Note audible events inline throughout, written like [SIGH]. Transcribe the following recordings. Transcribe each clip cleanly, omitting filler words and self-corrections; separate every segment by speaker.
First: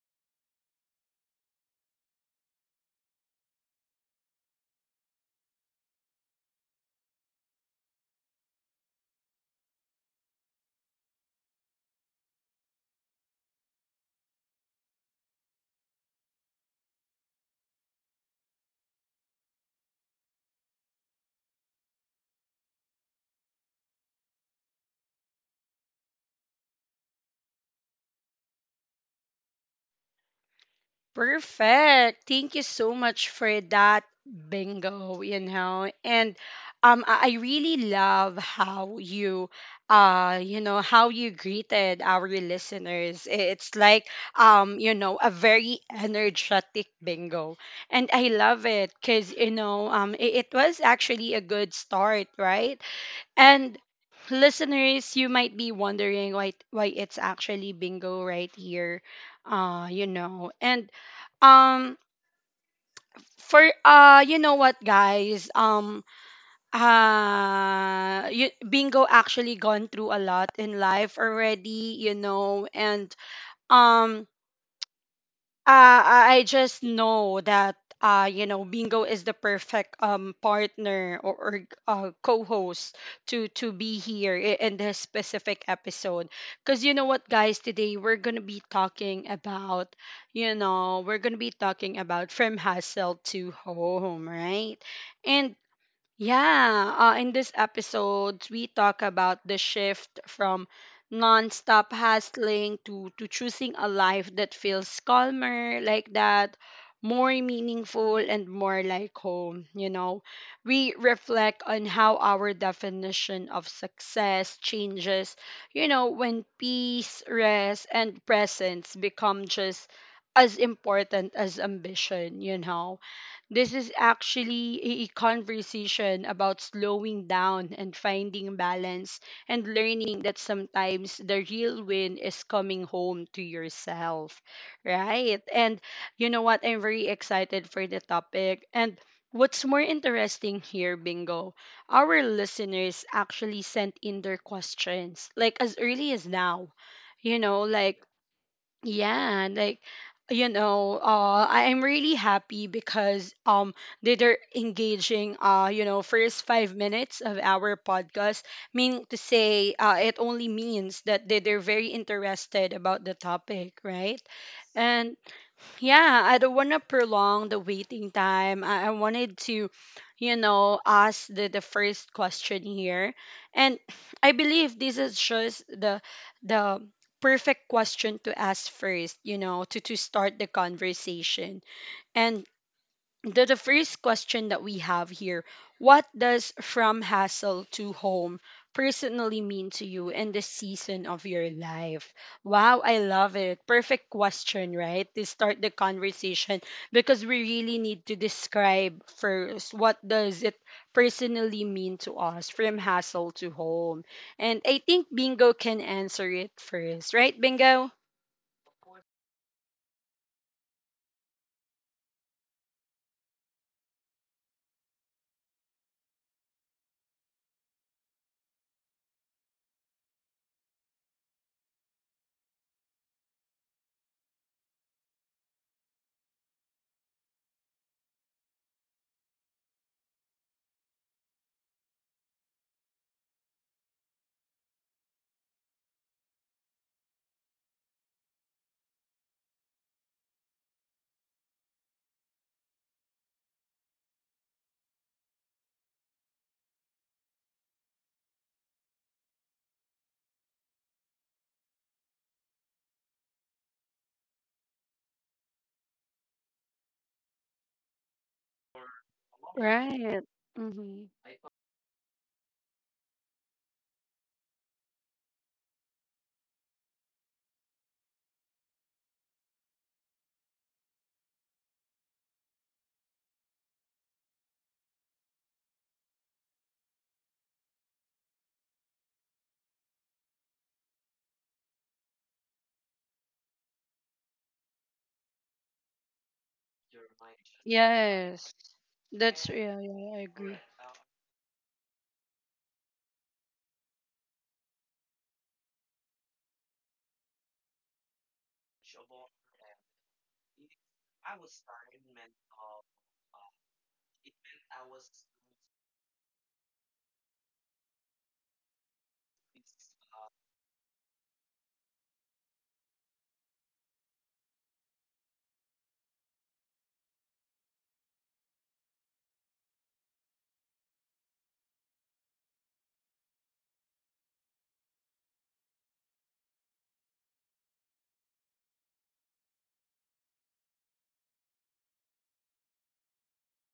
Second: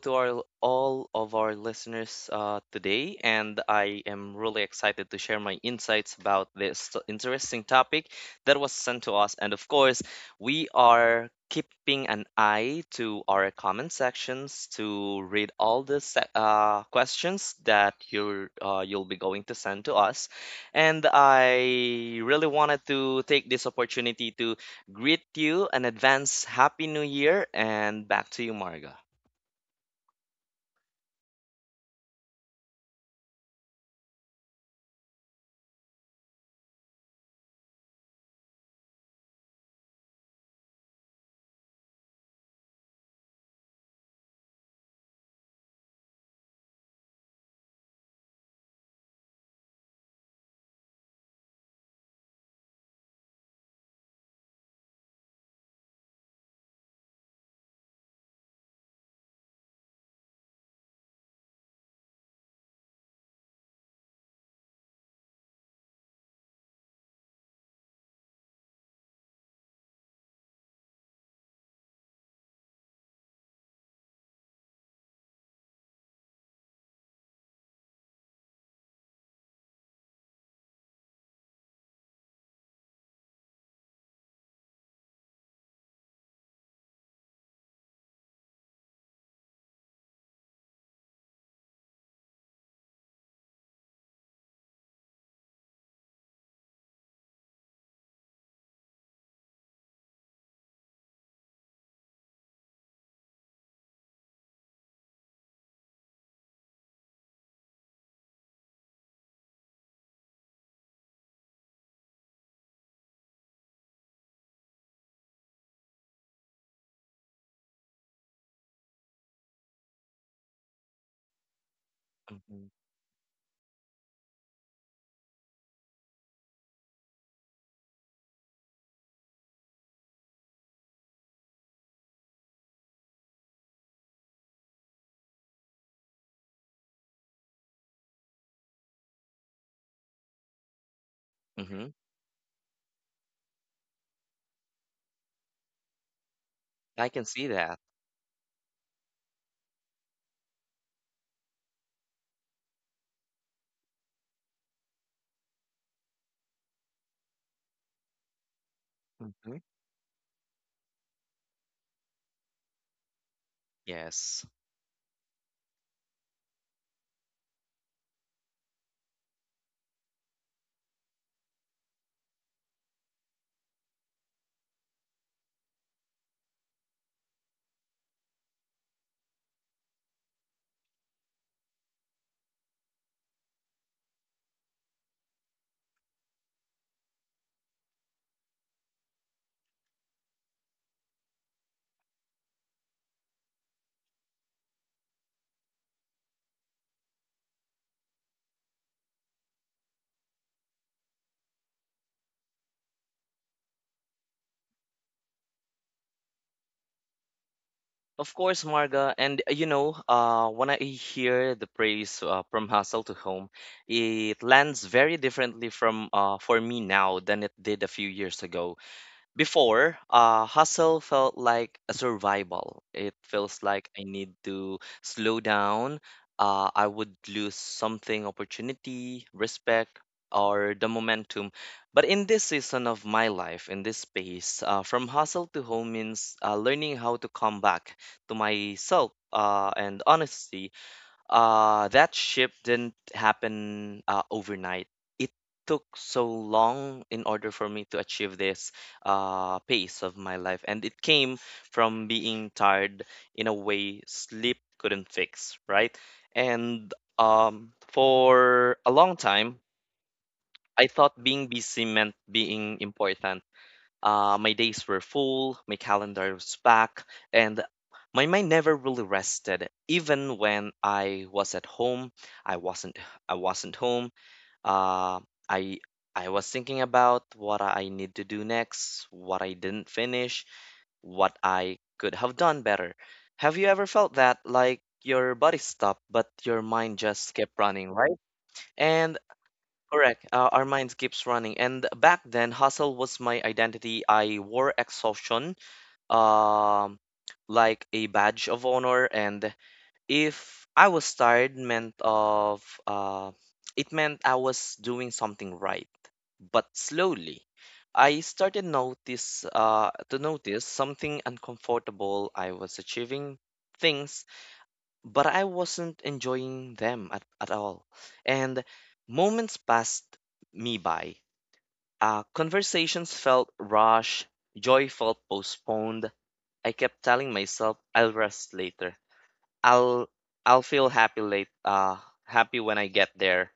Speaker 1: to our all of our listeners today. And I am really excited to share my insights about this interesting topic that was sent to us. And of course, we are keeping an eye to our comment sections to read all the questions that you'll be going to send to us. And I really wanted to take this opportunity to greet you and advance Happy New Year and back to you, Marga.
Speaker 2: Perfect. Thank you so much for that bingo, you know. And I really love how you you know how you greeted our listeners. It's like a very energetic bingo. And I love it cuz it was actually a good start, right? And listeners, you might be wondering why it's actually bingo right here. You know. And um for bingo actually gone through a lot in life already, you know. And um Uh, I I just know that you know, Bingo is the perfect partner, or co-host to be here in this specific episode. Because you know what, guys, today we're gonna be talking about, you know, we're gonna be talking about from hustle to home, right? And yeah, in this episode, we talk about the shift from nonstop hustling to choosing a life that feels calmer, like that, more meaningful, and more like home. You know, we reflect on how our definition of success changes, you know, when peace, rest, and presence become just as important as ambition, you know,
Speaker 1: hmm
Speaker 2: this is actually a conversation about slowing down and finding balance and learning that sometimes the real win is coming home to yourself, right? And you know what? I'm very excited for the topic. And what's more interesting here, Bingo, our
Speaker 1: hmm
Speaker 2: listeners actually sent in their questions like as early as now. You
Speaker 1: I can
Speaker 2: know,
Speaker 1: see
Speaker 2: like
Speaker 1: that.
Speaker 2: yeah, like you know, I am really happy because they're engaging first 5 minutes of our podcast. Meaning to say,
Speaker 1: hmm
Speaker 2: it only means that they're very interested about the topic, right?
Speaker 1: Yes.
Speaker 2: Yeah, I don't want to prolong the waiting time. I wanted to, you know, ask the first question here. And [SIGHS] I believe this is just the perfect question to ask first, you know, to start the conversation. And the first question that we have here, what does from hassle to home personally mean to you in this season of your life? Wow, I love it. Perfect question, right, to start the conversation, because we really need to describe first what does it personally mean to us from hassle to home. And I think Bingo can answer it first, right, Bingo?
Speaker 1: Of course, Marga. And when I hear the praise from hustle to home, it lands very differently from for me now than it did a few years ago. Before, hustle felt like a survival. It feels like I need to slow down. I would lose something, opportunity, respect, or the momentum. But in this season of my life, in this space, from hustle to home means learning how to come back to myself and honesty that shift didn't happen overnight. It took so long in order for me to achieve this pace of my life, and it came from being tired in a way sleep couldn't fix, right? And for a long time,
Speaker 2: Right.
Speaker 1: I
Speaker 2: Mm-hmm.
Speaker 1: thought being busy meant being important. My days were full, my calendar was packed, and my mind never really rested. Even when I was at home, I wasn't. I wasn't home. Uh, I I was thinking about what I need to do next, what I didn't finish, what I could have done better. Have you ever felt that, like your body stopped, but your mind just kept running, right? And
Speaker 2: Yeah, yeah
Speaker 1: Correct.
Speaker 2: I-
Speaker 1: Our minds keeps running. And back then, hustle was my identity. I wore exhaustion, um, like a badge of honor. And if I was tired, it meant I was doing something right. But slowly, I started to notice something uncomfortable. I was achieving things but I wasn't enjoying them at all. And moments passed me by. Conversations felt rushed, joy felt postponed. I kept telling myself I'll rest later. I'll I'll feel happy when I get there.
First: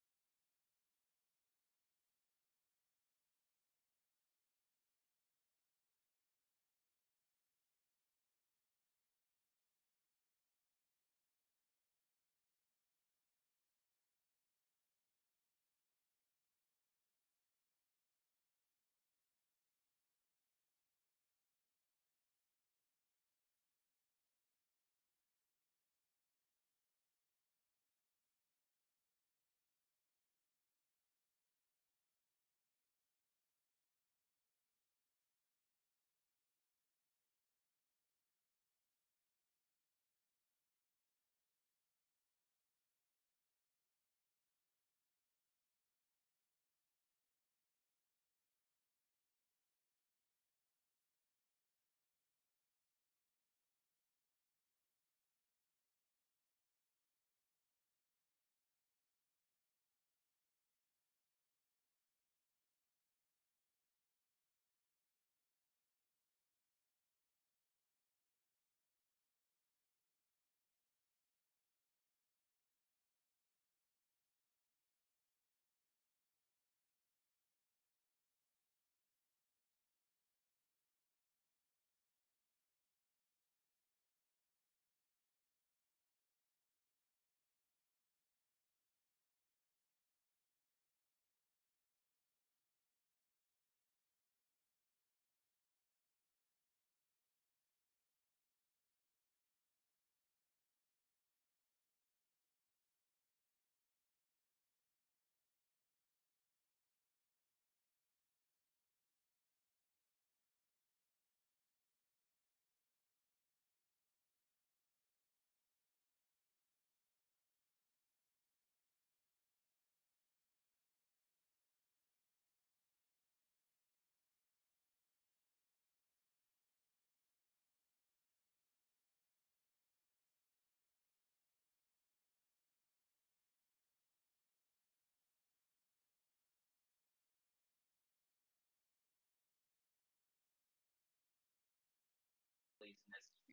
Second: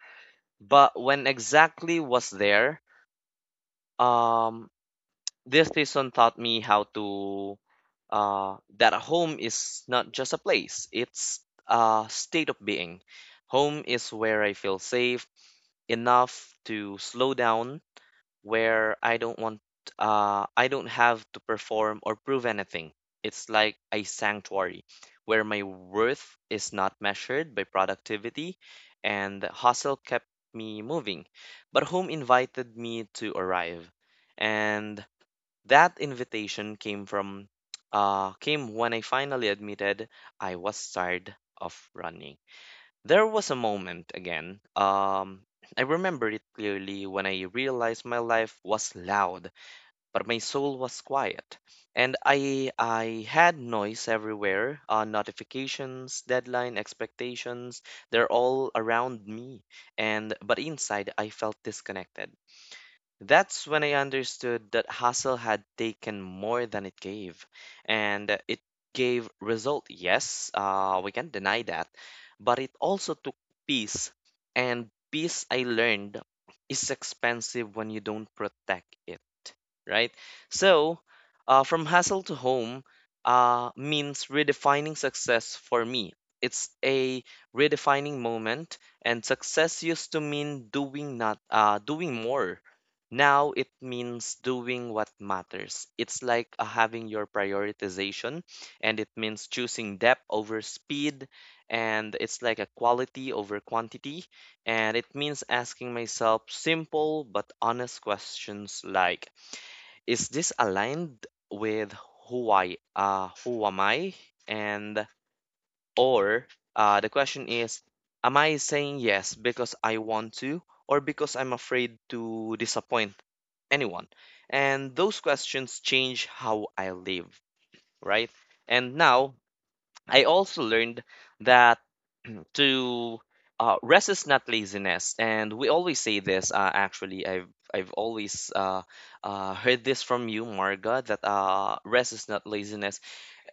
Speaker 1: But when exactly was there, um this season taught me how to that a home is not just a place, it's a state of being. Home is where I feel safe enough to slow down, where I don't have to perform or prove anything. It's like a sanctuary where my worth is not measured by productivity, and hustle kept me moving. But home invited me to arrive, and that invitation came from came when I finally admitted I was tired of running. There was a moment again. I remember it clearly when I realized my life was loud, but my soul was quiet. And I had noise everywhere, notifications, deadline, expectations, they're all around me. And but inside I felt disconnected. That's when I understood that hustle had taken more than it gave. And it gave result, yes, we can deny that. But it also took peace. And peace, I learned, is expensive when you don't protect it, right? So, from hustle to home means redefining success for me. It's a redefining moment, and success used to mean doing not doing more. Now it means doing what matters. It's like having your prioritization, and it means choosing depth over speed, and it's like a quality over quantity, and it means asking myself simple but honest questions like, is this aligned with who am I? And or the question is, am I saying yes because I want to or because I'm afraid to disappoint anyone? And those questions change how I live, right? And now I also learned that to rest is not laziness, and we always say this. Actually, I've always heard this from you, Marga, that rest is not laziness.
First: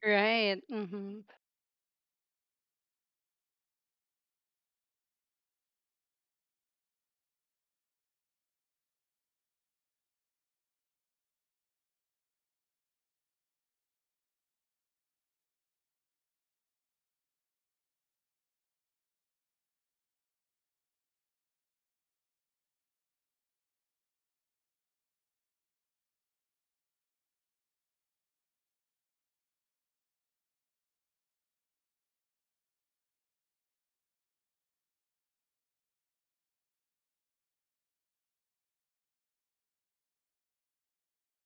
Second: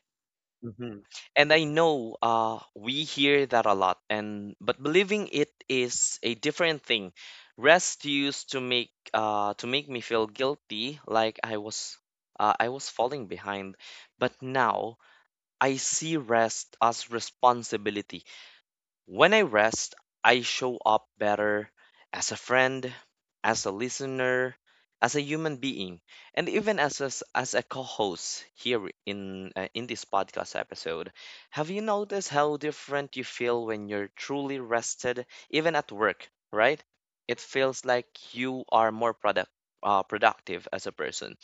Speaker 2: right
Speaker 1: Mhm.
Speaker 2: mm-hmm.
Speaker 1: And I know we hear that a lot, and but believing it is a different thing. Rest used to make me feel guilty, like I was falling behind. But now I see rest as responsibility. When I rest, I show up better as a friend, as a listener, as a human being, and even as as a co-host here in this podcast episode. Have you noticed how different you feel when you're truly rested, even at work, right? It feels like you are more productive as a person.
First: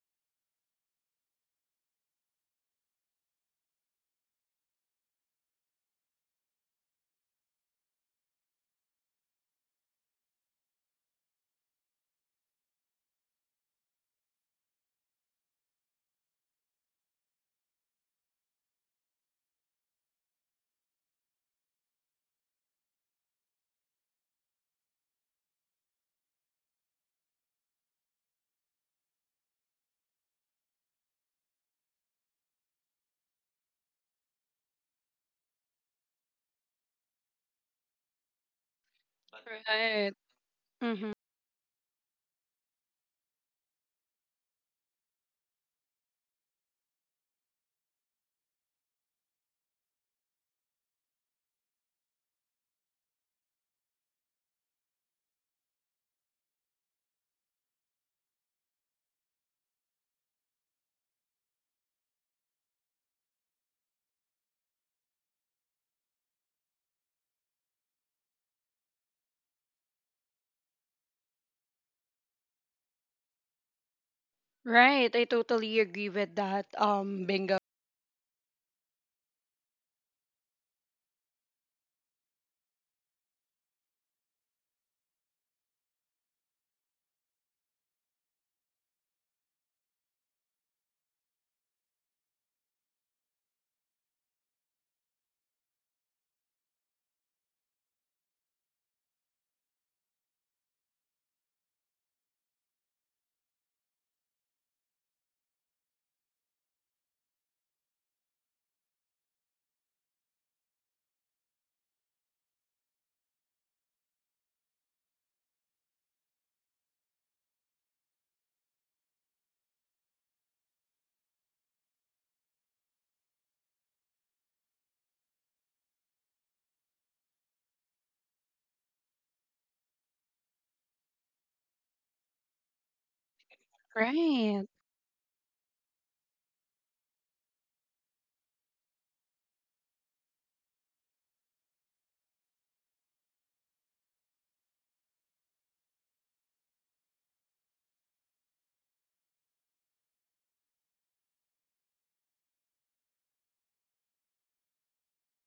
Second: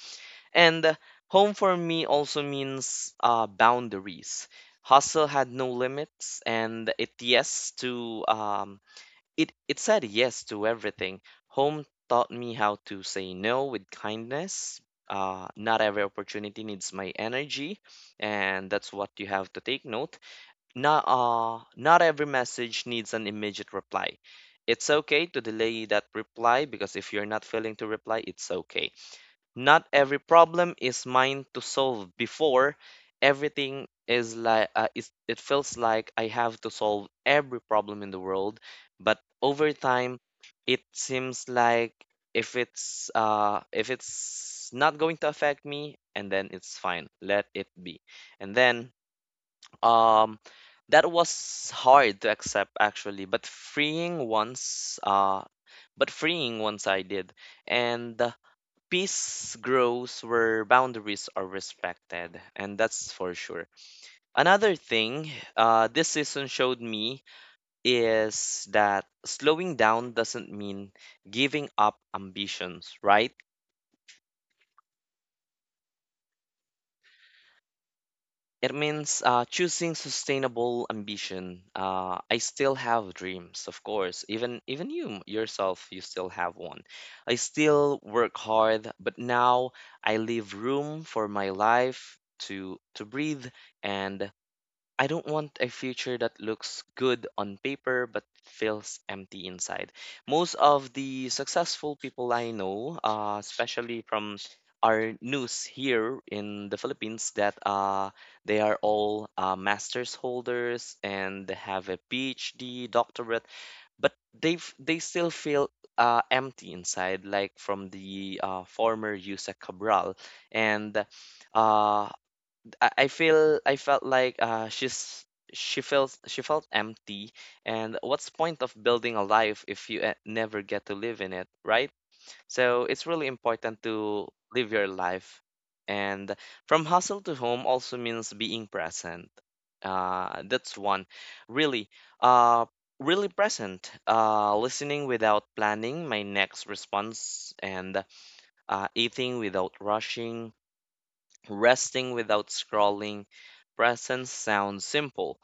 Speaker 1: And home for me also means boundaries. Hustle had no limits, and it said yes to everything. Home taught me how to say no with kindness. Not every opportunity needs my energy, and that's what you have to take note. Not every message needs an immediate reply. It's okay to delay that reply because if you're not feeling to reply, it's okay. Not every problem is mine to solve. Before everything is like it feels like I have to solve every problem in the world, but over
Speaker 2: Right.
Speaker 1: time it
Speaker 2: Mm-hmm.
Speaker 1: seems like if it's not going to affect me and then it's fine, let it be. And then um that was hard to accept actually, but freeing once I did. And peace grows where boundaries are respected, and that's for sure. Another thing this season showed me is that slowing down doesn't mean giving up ambitions, right?
Speaker 2: Right. I totally agree with that. Bingo.
Speaker 1: It means choosing sustainable ambition. I still have dreams, of course. Even you yourself, you still have one. I still work hard, but now I leave room for my life to breathe, and I don't want a future that looks good on paper but feels empty inside. Most of the successful people I know, especially from our news here in the Philippines, that they are all master's holders and they have a PhD, doctorate, but they still feel empty inside, like from the former Yusek Cabral, and uh, I felt like she's she feels she felt empty. And what's point of building a life if you never get to live in it, right? So it's really important to
Speaker 2: Right.
Speaker 1: live your life. And from hustle to home also means being present. That's one really uh, really present, listening without planning my next response, and eating without rushing, resting without scrolling. Presence sounds simple,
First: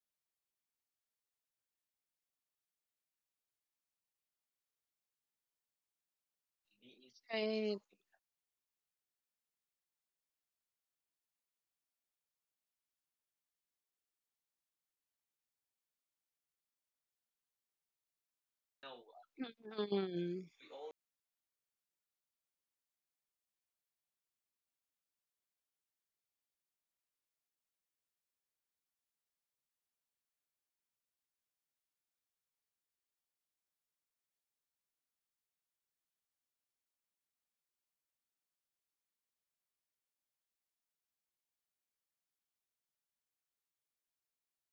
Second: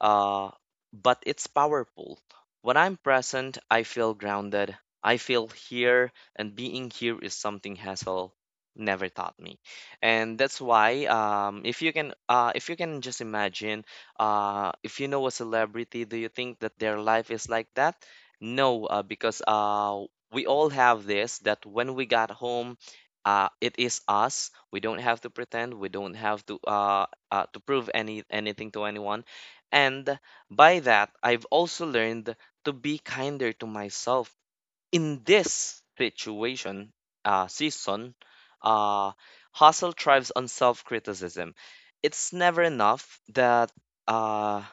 Speaker 1: uh, but it's powerful. When I'm present, I feel grounded. I feel here, and being here is something Hassel never taught me, and that's why if you can just imagine, if you know a celebrity, do you think that their life is like that? No, because
Speaker 2: Mm-hmm.
Speaker 1: we all have this that when we got home, it is us. We don't have to pretend. We don't have to prove anything to anyone. And by that, I've also learned to be kinder to myself in this situation season. Uh, hustle thrives on self-criticism. It's never enough. That uh,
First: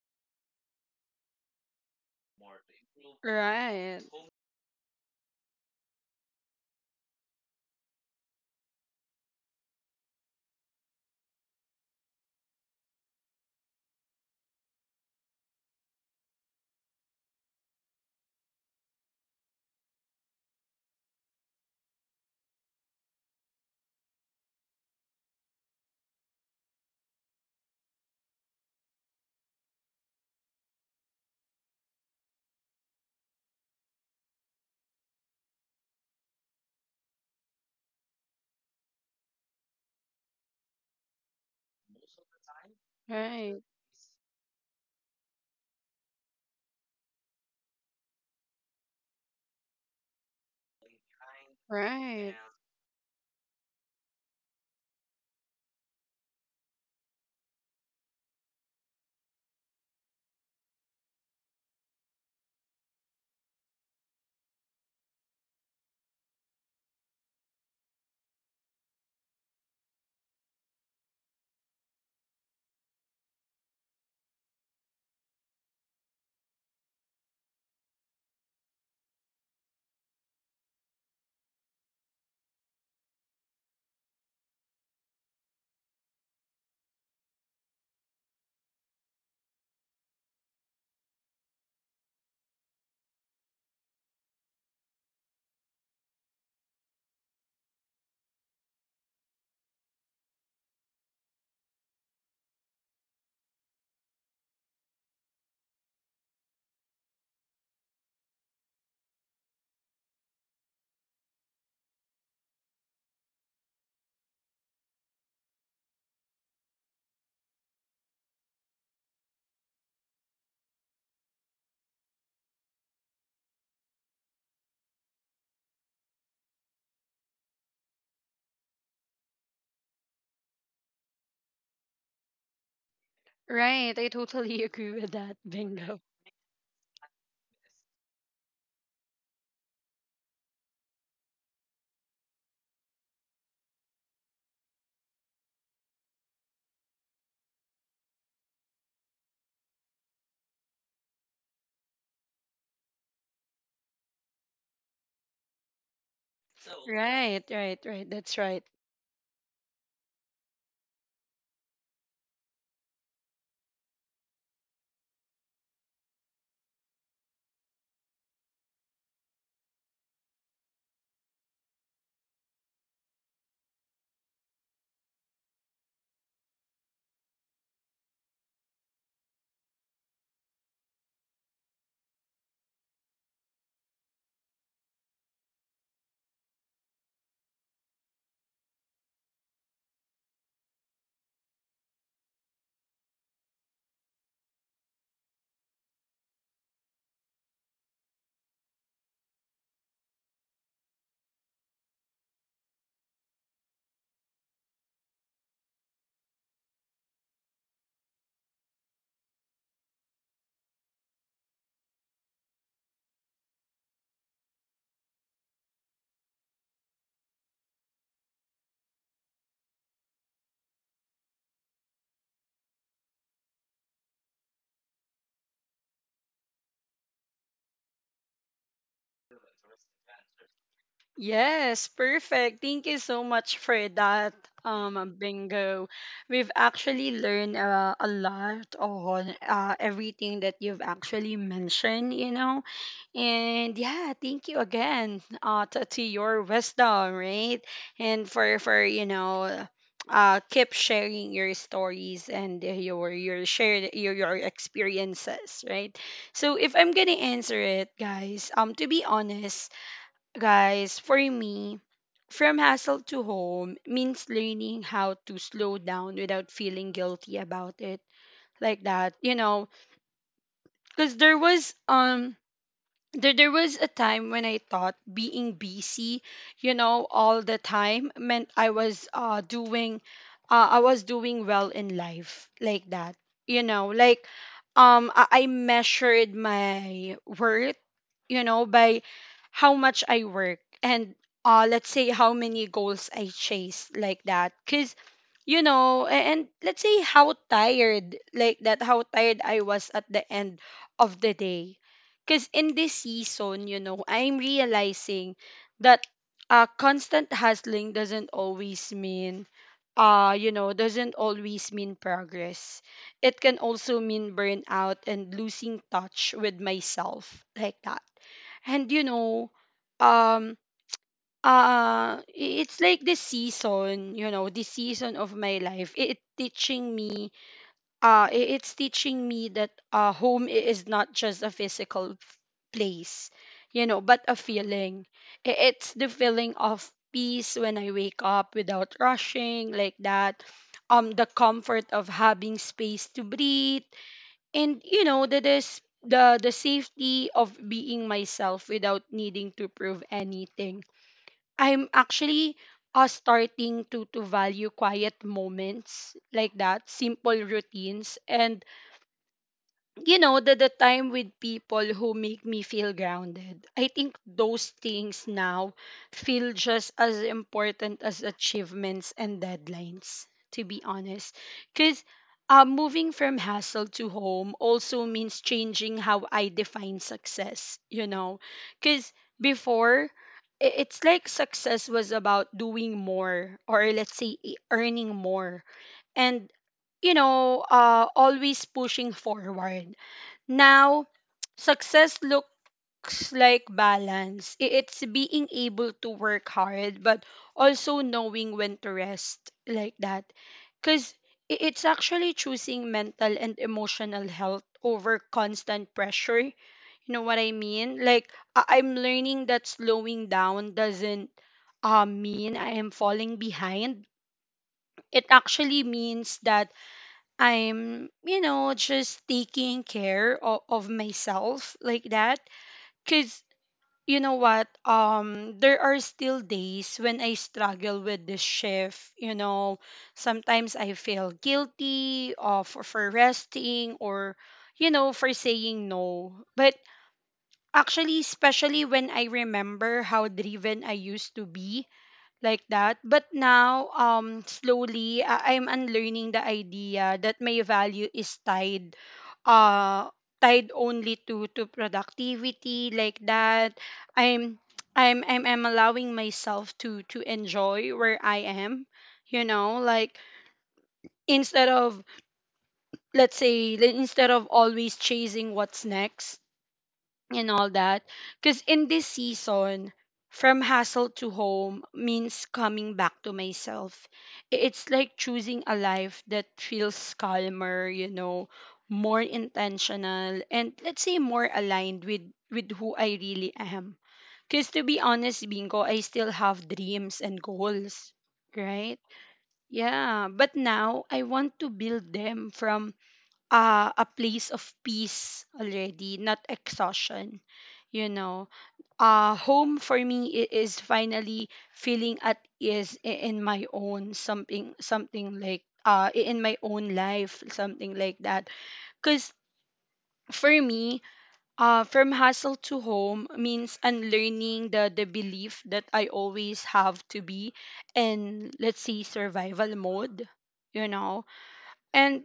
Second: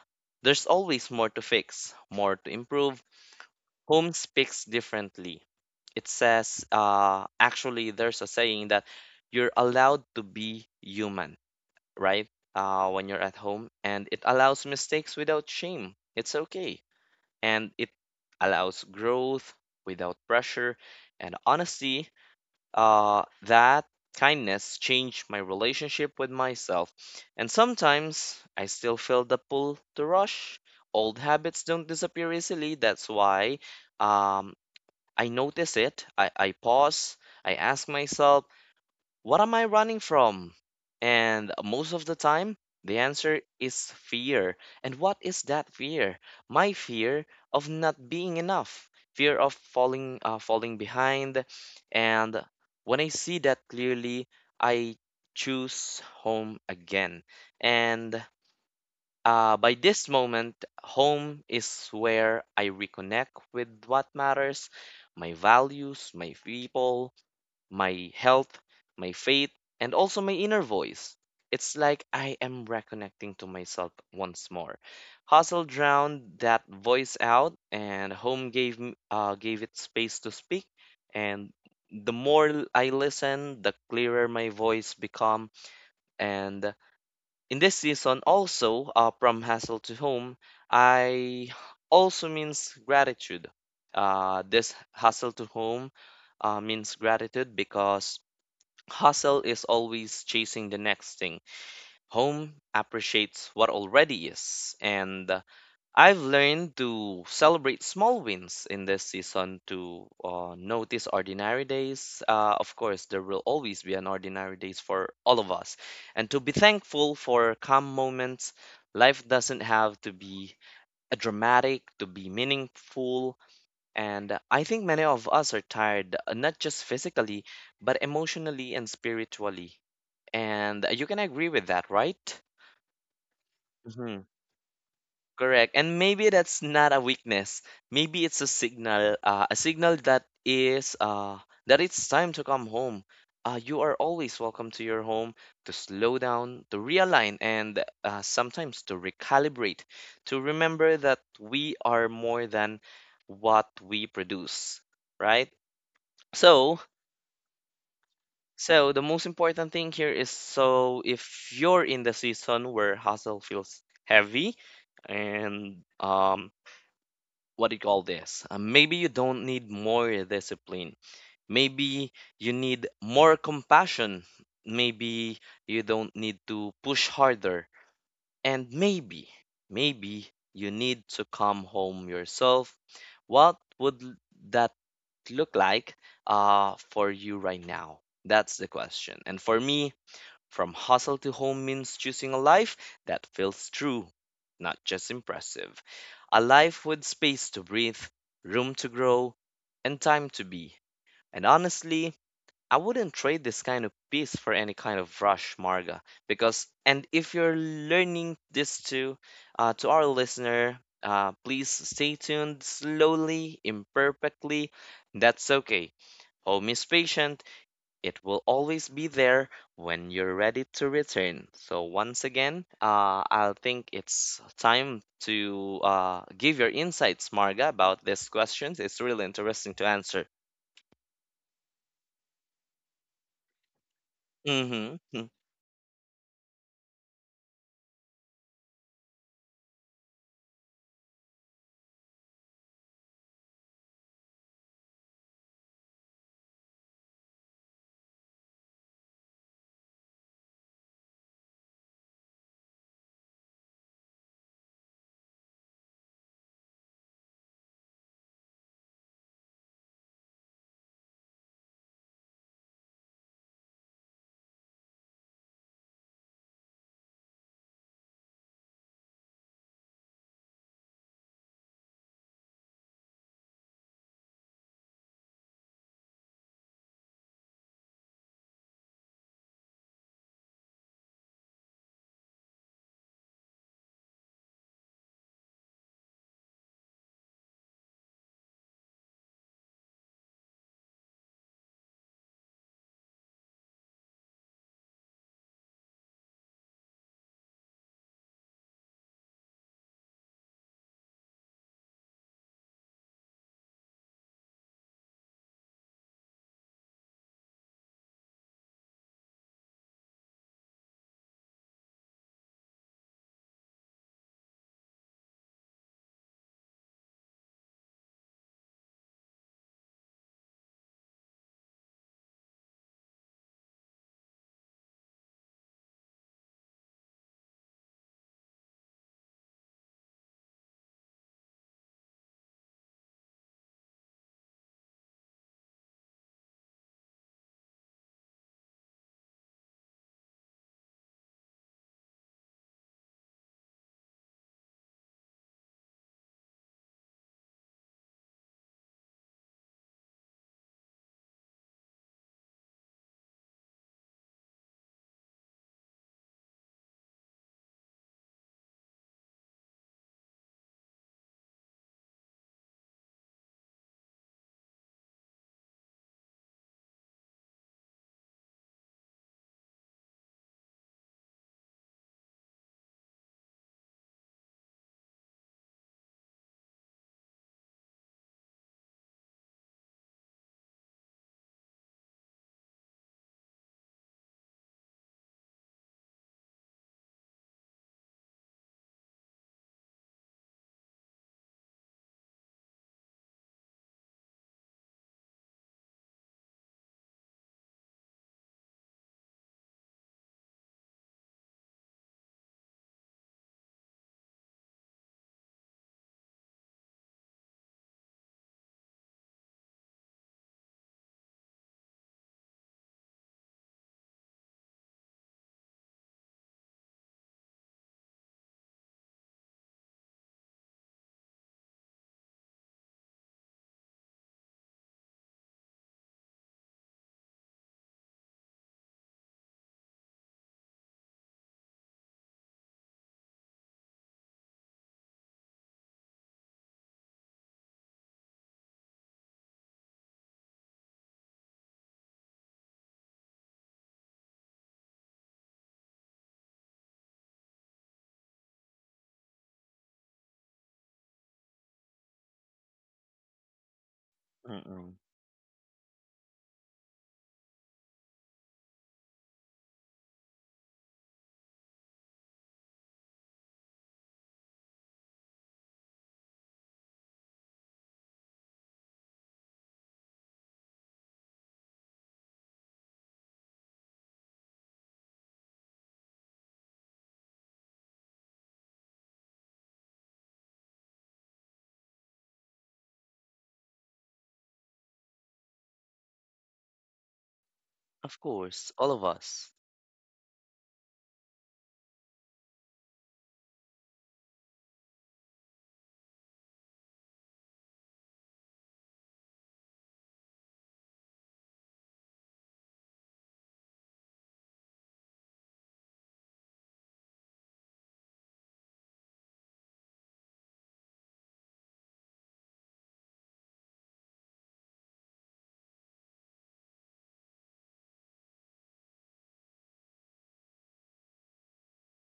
Speaker 1: there's always more to fix, more to improve.
Speaker 2: Right.
Speaker 1: Home speaks differently. It says, actually, there's a saying that you're allowed to be human, right? When you're at home, and it allows mistakes without shame. It's okay. And it allows growth without pressure. And honestly, that kindness changed my relationship with myself. And sometimes I still feel the pull to rush. Old habits don't disappear easily. That's why um, I notice it. I pause. I ask myself, what am I running from? And most of the time, the answer
Speaker 2: Right.
Speaker 1: is fear. And what is that fear? My fear of not being enough, fear of falling behind.
Speaker 2: Right.
Speaker 1: And when I see that clearly, I choose home again. And by this moment, home is where I reconnect with what matters: my values, my people, my health, my faith, and also my inner voice. It's like I am reconnecting to myself once more. Hustle drowned that voice out, and home gave it space to speak. And the more I listen, the clearer my voice become. And in this season also, from hassle to home, I also means gratitude. This hustle to home means gratitude because hustle is always chasing the next thing. Home appreciates what already is, and I've learned to celebrate small wins in this season, to notice ordinary days. Of course, there will always be an ordinary days for all of us, and to be thankful for calm moments. Life doesn't have to be dramatic to be meaningful, and I think many of us are tired, not just physically, but emotionally and spiritually. And you can agree with that, right?
Speaker 2: Right. I
Speaker 1: Mhm,
Speaker 2: totally [LAUGHS] agree with that.
Speaker 1: correct. And
Speaker 2: Bingo.
Speaker 1: maybe that's not a weakness. Maybe it's a signal that it's time to come home. You are always welcome to your home to slow down, to realign, and sometimes to recalibrate, to remember that we are more than what we produce, right? So,
Speaker 2: Right. Right. Right. That's right.
Speaker 1: so, the most important thing here is, so if you're in the season where hustle feels heavy. And what do you call this? Maybe you don't need more discipline. Maybe you need more compassion. Maybe you don't need to push harder. And maybe you need to come home yourself. What would that look like for you right now? That's the question. And for me, from hustle to home means choosing a life that feels true, not just impressive. A life with space to breathe, room to grow, and time to be. And honestly, I wouldn't trade this kind of peace for any kind of rush, Marga. Because, and if you're learning this too, to our listener, please stay tuned slowly, imperfectly. That's okay. Home is patient. It will always be there when you're ready to return. So, once again, I think it's time to give your insights, Marga, about these questions. It's really interesting to answer.
Speaker 2: Yes, perfect. Thank you so much for that,
Speaker 1: Mm-hmm. Mm.
Speaker 2: bingo. We've actually learned a lot on everything that you've actually mentioned, you know. And yeah, thank you again to your wisdom, right? And for you know, keep sharing your stories and your share your experiences, right? So if I'm gonna answer it, guys, to be honest, guys, for me, from hassle to home means learning how to slow down without feeling guilty about it, like that, you know, because there was a time when I thought being busy, you know, all the time meant I was doing I was doing well in life like that. You know, like I measured my worth, you know, by how much I work and let's say how many goals I chase like that. Cause you know, and let's say how tired like that, how tired I was at the end of the day. Because in this season, you know, I'm realizing that constant hustling doesn't always mean doesn't always mean progress. It can also mean burnout and losing touch with myself, like that. And you know, um it's like this season, you know, this season of my life, it teaching me, it's teaching me that home is not just a physical place, you know, but a feeling. It's the feeling of peace when I wake up without rushing, like that. Um, the comfort of having space to breathe, and you know, that is the safety of being myself without needing to prove anything. I'm actually starting to value quiet moments, like that, simple routines, and you know, the time with people who make me feel grounded. I think those things now feel just as important as achievements and deadlines, to be honest, because moving from hassle to home also means changing how I define success, you know, because before, it's like success was about doing more, or let's say earning more and, you know, always pushing forward. Now, [TSK] success looks like balance. It's being able to work hard, but also knowing when to rest, like that. Because it's actually choosing mental and emotional health over constant pressure. You know what I mean? Like, I'm learning that slowing down doesn't mean I am falling behind. It actually means that I'm, you know, just taking care of myself, like that. Cause you know what? There are still days when I struggle with this shift. You know, sometimes I feel guilty of for resting, or, you know, for saying no. But actually, especially when I remember how driven I used to be, like that. But now, slowly, I'm unlearning the idea that my value is tied, uh, tied only to productivity, like that. I'm,
Speaker 1: Mm-mm.
Speaker 2: I'm allowing myself to enjoy where I am, you know, like, instead of, let's say, like, instead of always chasing what's next and all that. Because in this season, from hassle to home means coming back to myself. It's like choosing a life that feels calmer, you know, more intentional, and let's say more aligned with who I really am. Because to be honest, Bingo, I still have dreams and goals,
Speaker 1: Of course,
Speaker 2: right?
Speaker 1: all of us.
Speaker 2: Yeah, but now I want to build them from a place of peace already, not exhaustion. You know, home for me is finally feeling at ease in my own something, something like in my own life, something like that. Cause for me, from hustle to home means unlearning the belief that I always have to be in, let's say, survival mode. You know, and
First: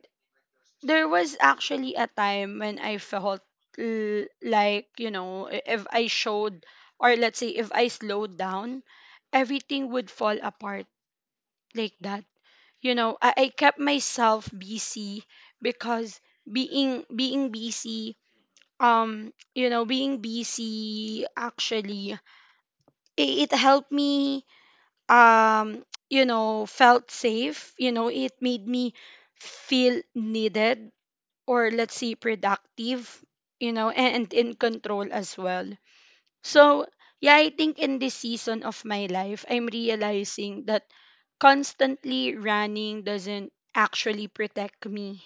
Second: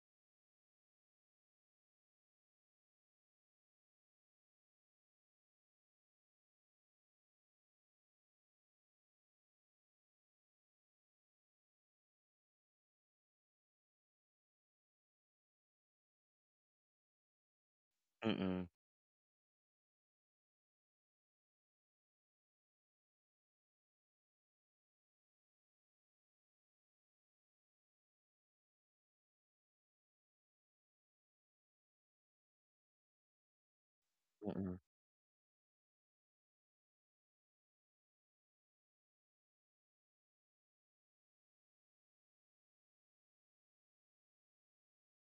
Speaker 2: there was actually a time when I felt like, you know, if I showed, or let's say if I slowed down, everything would fall apart, like that. You know, I kept myself busy because being busy,
Speaker 1: Mm-mm.
Speaker 2: you know, being busy actually, it helped me, um, [TSK] you know, felt safe, you know, it made me feel needed, or let's say productive, you know, and in
Speaker 1: Mm-mm.
Speaker 2: control as well. So, yeah, I think in this season of my life, I'm realizing that constantly running doesn't actually protect me.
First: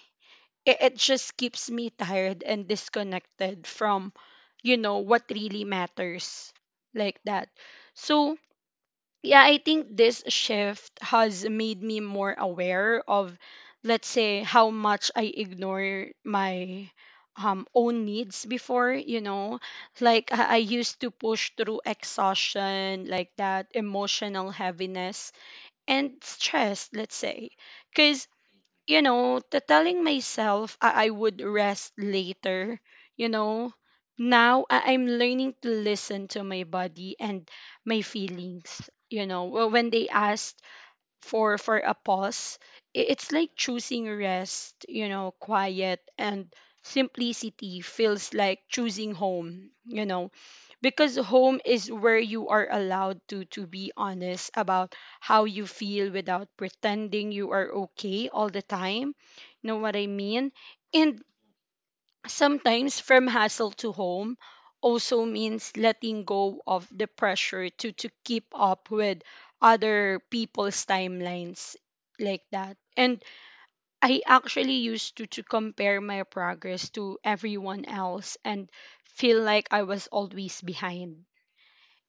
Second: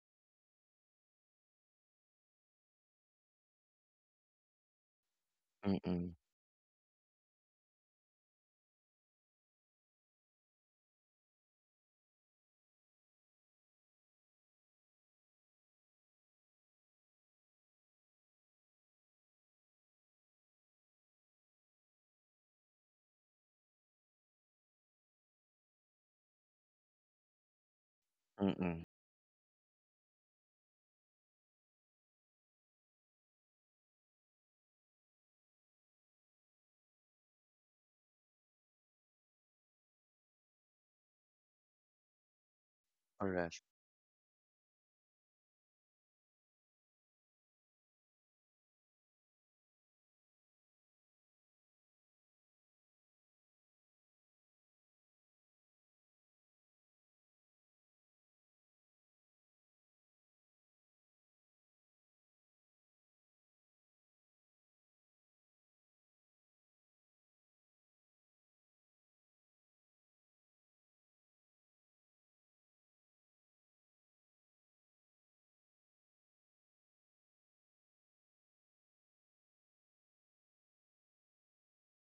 Speaker 2: It just keeps me tired and disconnected from, you know, what really
Speaker 1: Mm-mm.
Speaker 2: matters, like that. So, yeah, I think this shift has made me more aware of, let's say, how much I ignore my own needs before, you know. Like, I used to push through exhaustion, like that, emotional heaviness and stress, let's say. Because
Speaker 1: Mm-mm.
Speaker 2: you know, to telling myself I would rest later, you know, now I'm learning to listen to my body and my feelings. You know, well, when they asked for a pause, it's like
Speaker 1: Correct.
Speaker 2: choosing rest, you know, quiet and simplicity feels like choosing home, you know, because home is where you are allowed to be honest about how you feel without pretending you are okay all the time, you know what I mean. And sometimes from hustle to home also means letting go of the pressure to keep up with other people's timelines, like that. And I actually used to compare my progress to everyone else and feel like I was always behind.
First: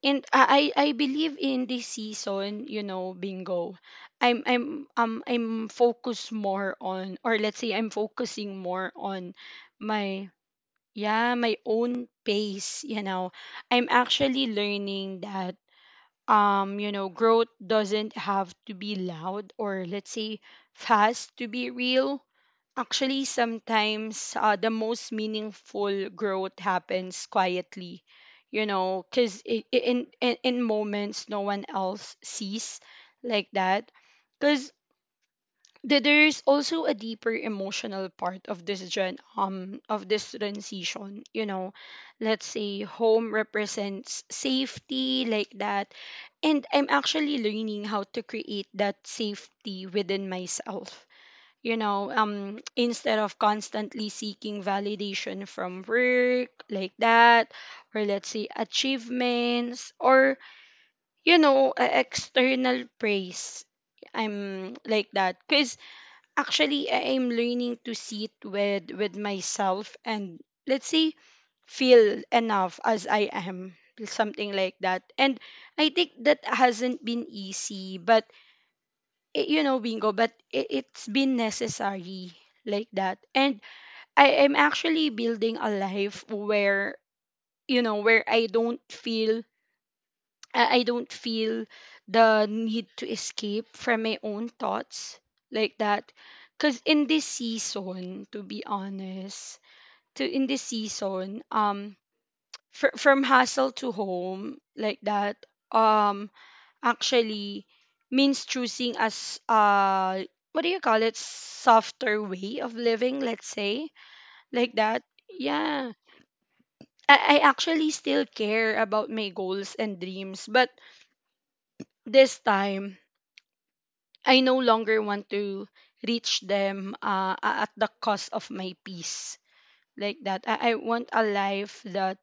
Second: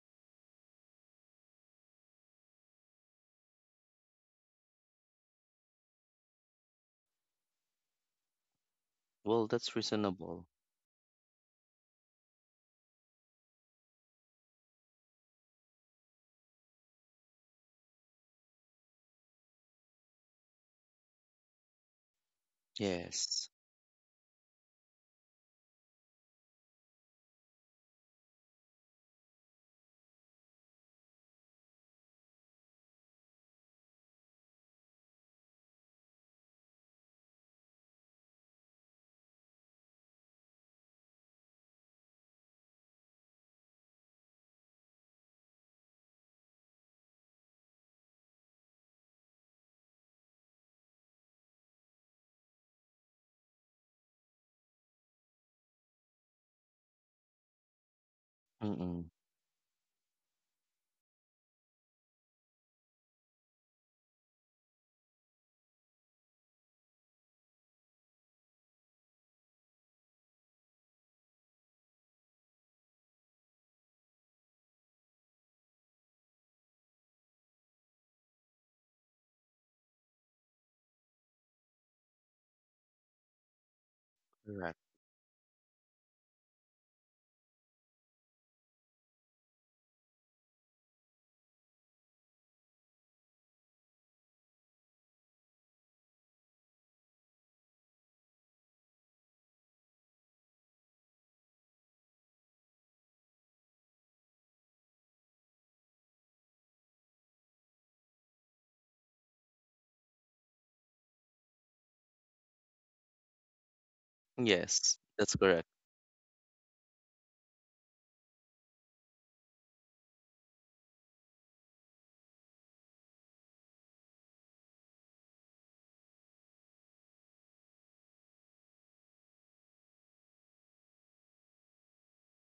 Speaker 2: And I believe in this season, you know, bingo, I'm focused more on, or let's say I'm focusing more on
Speaker 1: Well, that's
Speaker 2: my,
Speaker 1: reasonable.
Speaker 2: yeah, my own pace, you know. I'm actually learning that, you know, growth doesn't have to be loud, or let's say fast, to be real. Actually,
Speaker 1: Yes.
Speaker 2: sometimes the most meaningful growth happens quietly, you know, because in moments no one else sees, like that. Because there's also a deeper emotional part of this gen of this transition, you know. Let's say home represents safety, like that, and I'm actually learning how to create that safety within myself, you know. [TSK] Instead of constantly seeking validation from work, like that, or let's say
Speaker 1: Mm-mm.
Speaker 2: achievements, or you know, external praise. I'm, like that, because actually I am learning to sit with myself, and let's say feel enough as I am, something like that. And I think that hasn't been easy, but you know, bingo, but it's been necessary, like that. And I am
Speaker 1: Correct.
Speaker 2: actually building a life where, you know, where I don't feel, I don't feel the need to escape from my own thoughts, like that. 'Cause in this season, to be honest, to in this season, from hustle to home, like that, um, actually means choosing as what do you call it, softer way of living, let's say, like
Speaker 1: Yes,
Speaker 2: that.
Speaker 1: that's correct.
Speaker 2: Yeah, I actually still care about my goals and dreams, but this time I no longer want to reach them at the cost of my peace. Like that. I want a life that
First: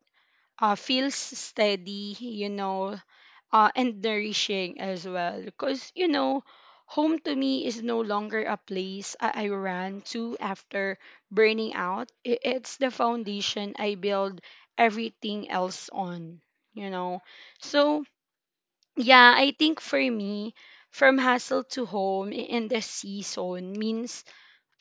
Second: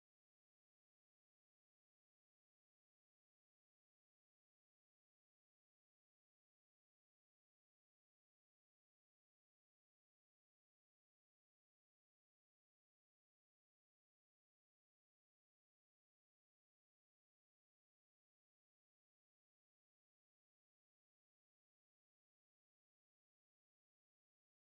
Speaker 2: feels steady, you know, and nourishing as well. Because, you know, home to me is no longer a place I ran to after burning out. It's the foundation I build everything else on, you know. So, yeah, I think for me, from hustle to home in the season means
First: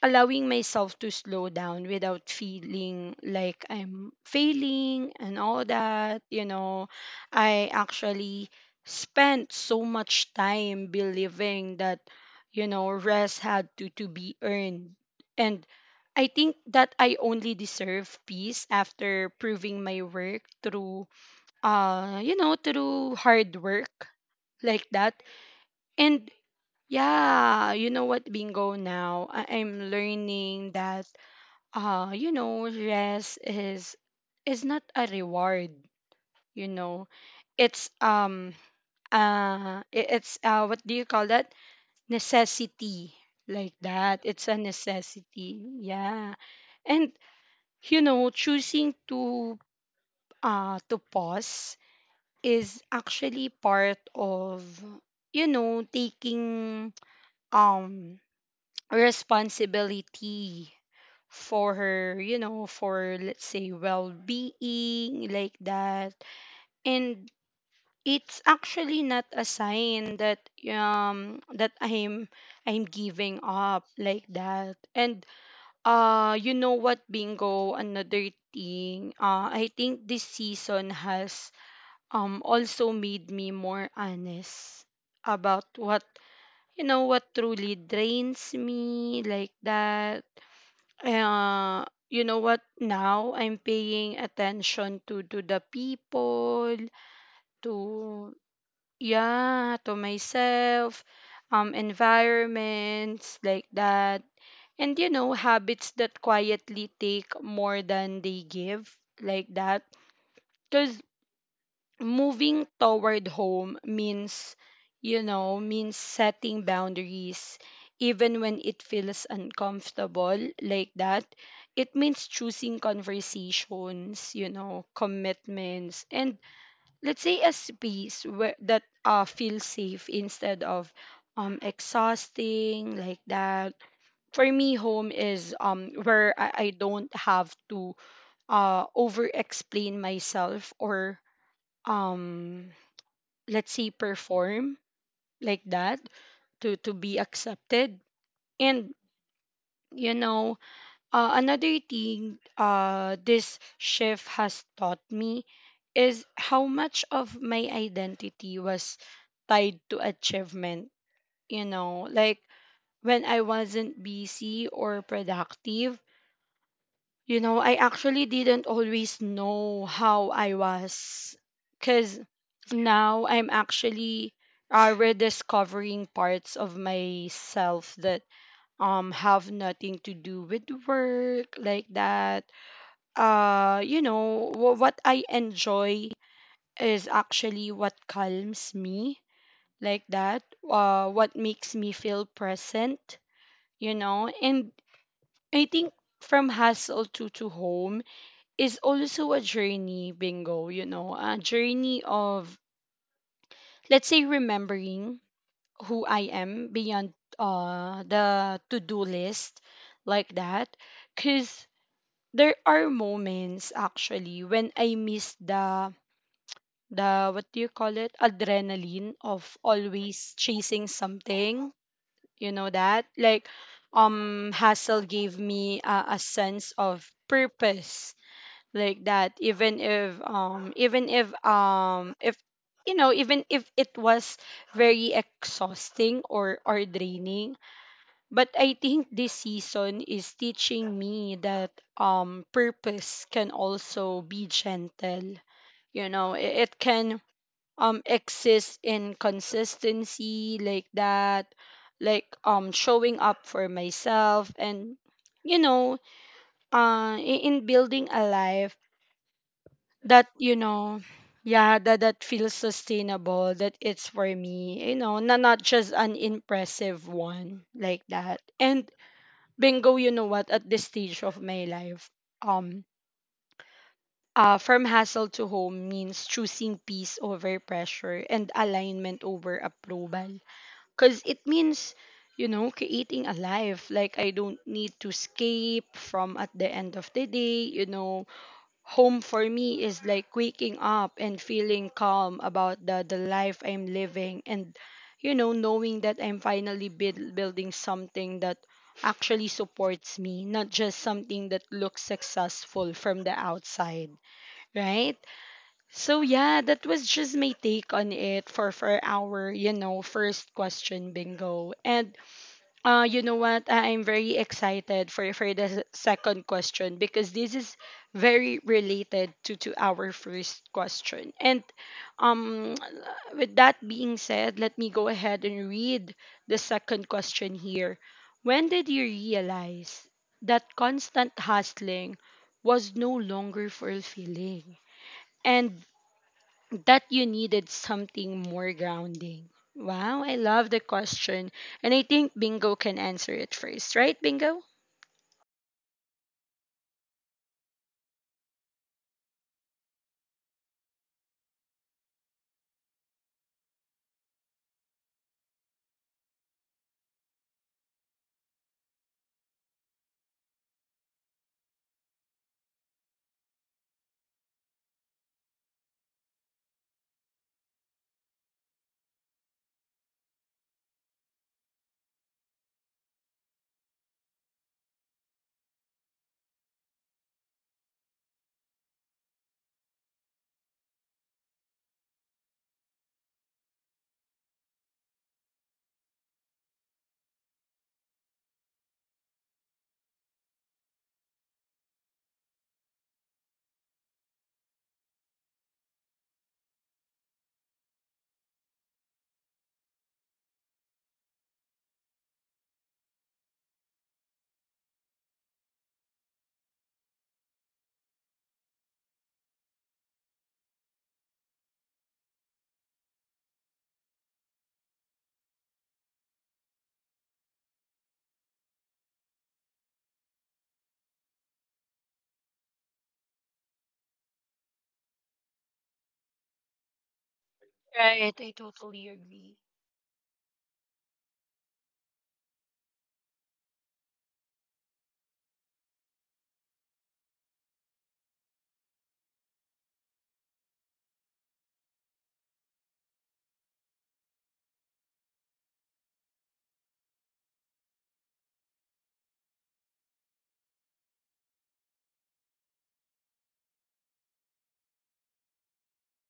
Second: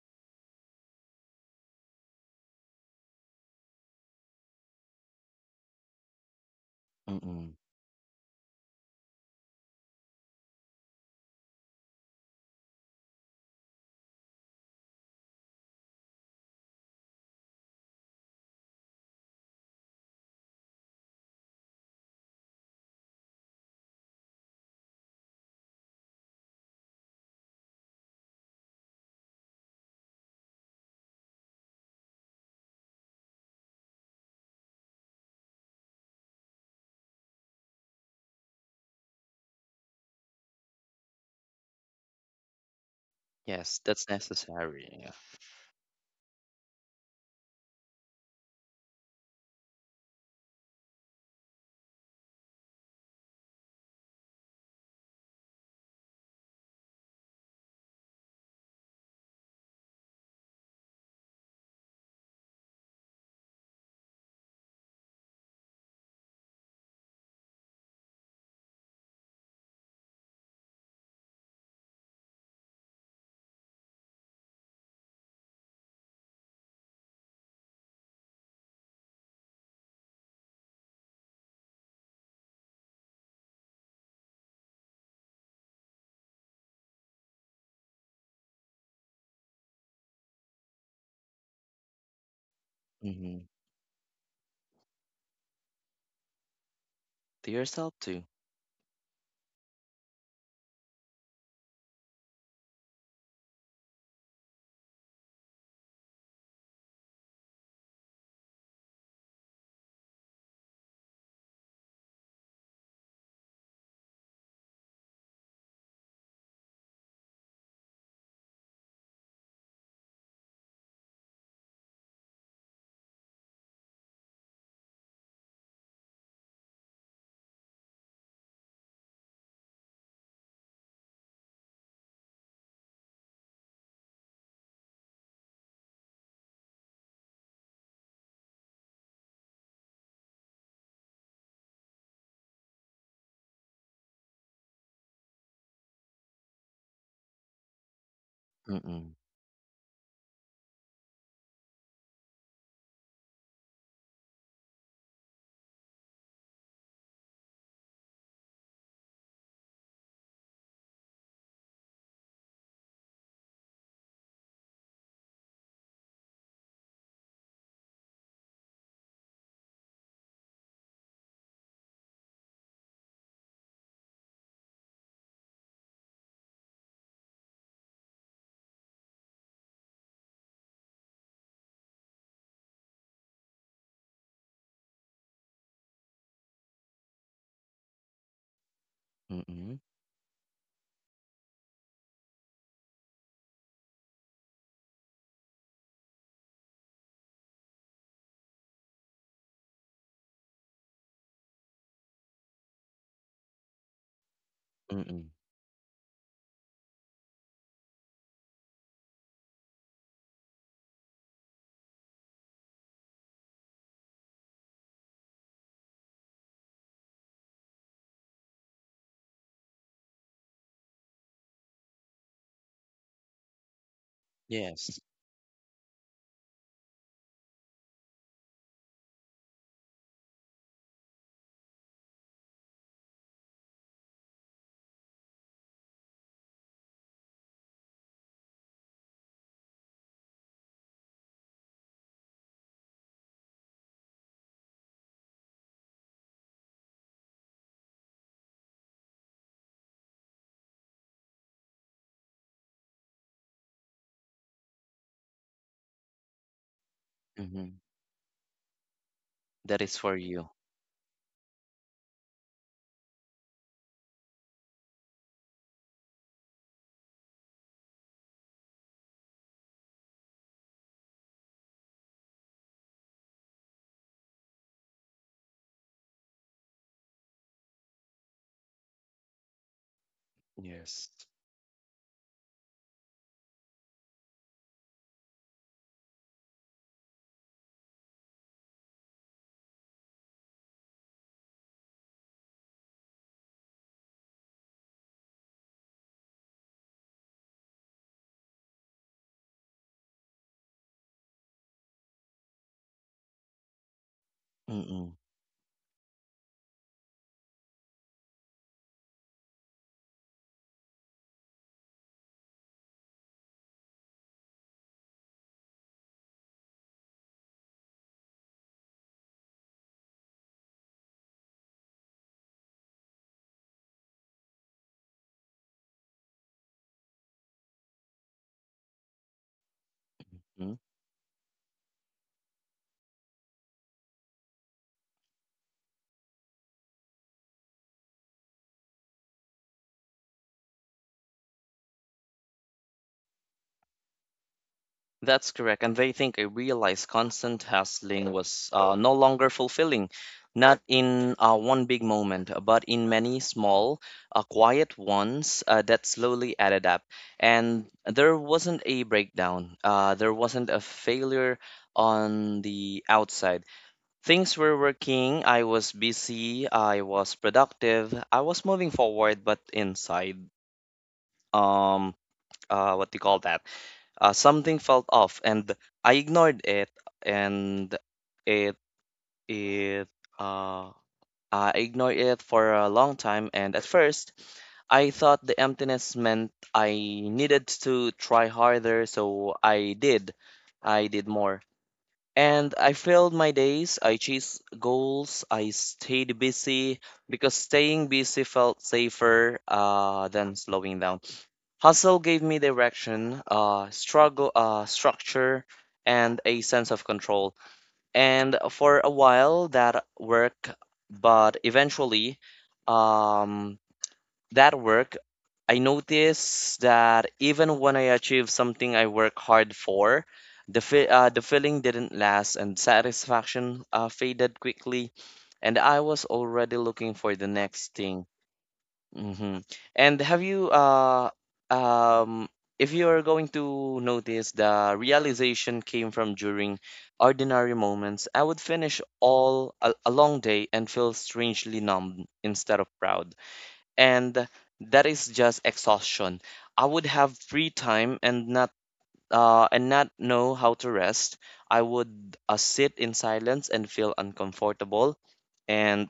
Speaker 2: allowing myself to slow down without feeling like I'm failing and all that. You know,
Speaker 1: Mm-mm.
Speaker 2: I actually spent so much time believing that, you know, rest had to be earned. And I think that I only deserve peace after proving my work through, you know, through hard work, like that. And, yeah, you know what, bingo, now I'm learning that, you know, rest is not a reward, you know. It's what do you call that, necessity, like
Speaker 1: Yes,
Speaker 2: that.
Speaker 1: that's
Speaker 2: It's a
Speaker 1: necessary. Yeah.
Speaker 2: necessity, yeah. And, you know, choosing to pause is actually part of, you know, taking um responsibility for her, you know, for, let's say, well-being, like that. And it's actually not a sign that I'm, I'm giving up, like that. And you know what, bingo, another thing, I think this season has also made me more honest about what, you know, what truly drains me, like that. You know what, now I'm
Speaker 1: Mm-hmm.
Speaker 2: paying attention to, the people.
Speaker 1: To yourself
Speaker 2: To,
Speaker 1: too.
Speaker 2: yeah, to myself, environments, like that, and, you know, habits that quietly take more than they give, like that. 'Cause moving toward home means, you know, means setting boundaries, even when it feels uncomfortable, like that. It means choosing conversations, you know, commitments, and let's say a space where that feels safe instead of exhausting, like that. For me, home is where I don't have to over explain myself, or um let's say perform, like that, to be accepted. And,
Speaker 1: Mm-mm.
Speaker 2: you know, another thing, this shift has taught me is how much of my identity was tied to achievement, you know, like when I wasn't busy or productive. You know, I actually didn't always know how I was, because now I'm actually rediscovering parts of myself that have nothing to do with work, like that. You know, what I enjoy is actually what calms me,
Speaker 1: Mm,
Speaker 2: like that. What makes me feel present. You know, and I think from hustle to home is also a journey, bingo, you know, a journey of, let's say, remembering
Speaker 1: mm.
Speaker 2: who I am beyond the to do list, like that. Because there are moments actually when I miss the what do you call it, adrenaline of always chasing something, you know, that, like, hustle
Speaker 1: Yes.
Speaker 2: gave me a, sense of purpose, like that. Even if, you know, even if it was very exhausting, or, draining. But I think this season is teaching me that purpose can also be gentle, you know. It can exist in consistency, like that, like, showing up for myself, and, you know, in
Speaker 1: Mhm.
Speaker 2: building a life
Speaker 1: That is
Speaker 2: that,
Speaker 1: for
Speaker 2: you
Speaker 1: you.
Speaker 2: know, yeah, that feels sustainable, that it's for me, you know, not, just an impressive one, like that. And, bingo, you know what, at this stage of my life, um from hassle to home means choosing peace over pressure and alignment over approval. 'Cuz
Speaker 1: Yes.
Speaker 2: it means, you know, creating a life like I don't need to escape from at the end of the day, you know. Home for me is like waking up and feeling calm about the life I'm living, and, you know, knowing that I'm finally building something that actually supports me, not just something that looks successful from the outside, right?
Speaker 1: Mm,
Speaker 2: So, yeah, that was just my take on it for our, you know, first question, bingo. And, you know what, I'm very excited for the second question, because this is very related to our first question. And, um, [TSK] with that being said, let me go ahead and read the second question here. When did you realize that
Speaker 1: mm.
Speaker 2: constant hustling was no longer fulfilling? And that you needed something more grounding? Wow, I love the question. And I think Bingo can answer it first, right, Bingo?
Speaker 1: That's correct. And they think I realized constant hustling was no longer fulfilling, not in one big moment, but in many small, quiet ones that slowly added up. And there wasn't a breakdown, there wasn't a failure on the outside. Things were working, I was busy, I was productive, I was moving forward, but inside, um, what do you call that? Something felt off, and I ignored it, and it, it, uh, I ignored it for a long time, and at first, I thought the emptiness meant I needed to try harder, so I did. I did more. And I filled my days, I chased goals, I stayed busy because staying busy felt safer than slowing down. Hustle gave me direction, struggle, structure, and a sense of control. And for a while that worked, but eventually, um, that work, I notice that even when I achieve something I work hard for, the feeling didn't last and satisfaction faded quickly, and I was already looking for the next
Speaker 2: Right,
Speaker 1: thing.
Speaker 2: I totally agree.
Speaker 1: Hmm. And have you um if you are going to notice, the realization came from during ordinary moments. I would finish a long day and feel strangely numb instead of proud, and that is just exhaustion. I would have free time and not know how to rest. I would sit in silence and feel uncomfortable, and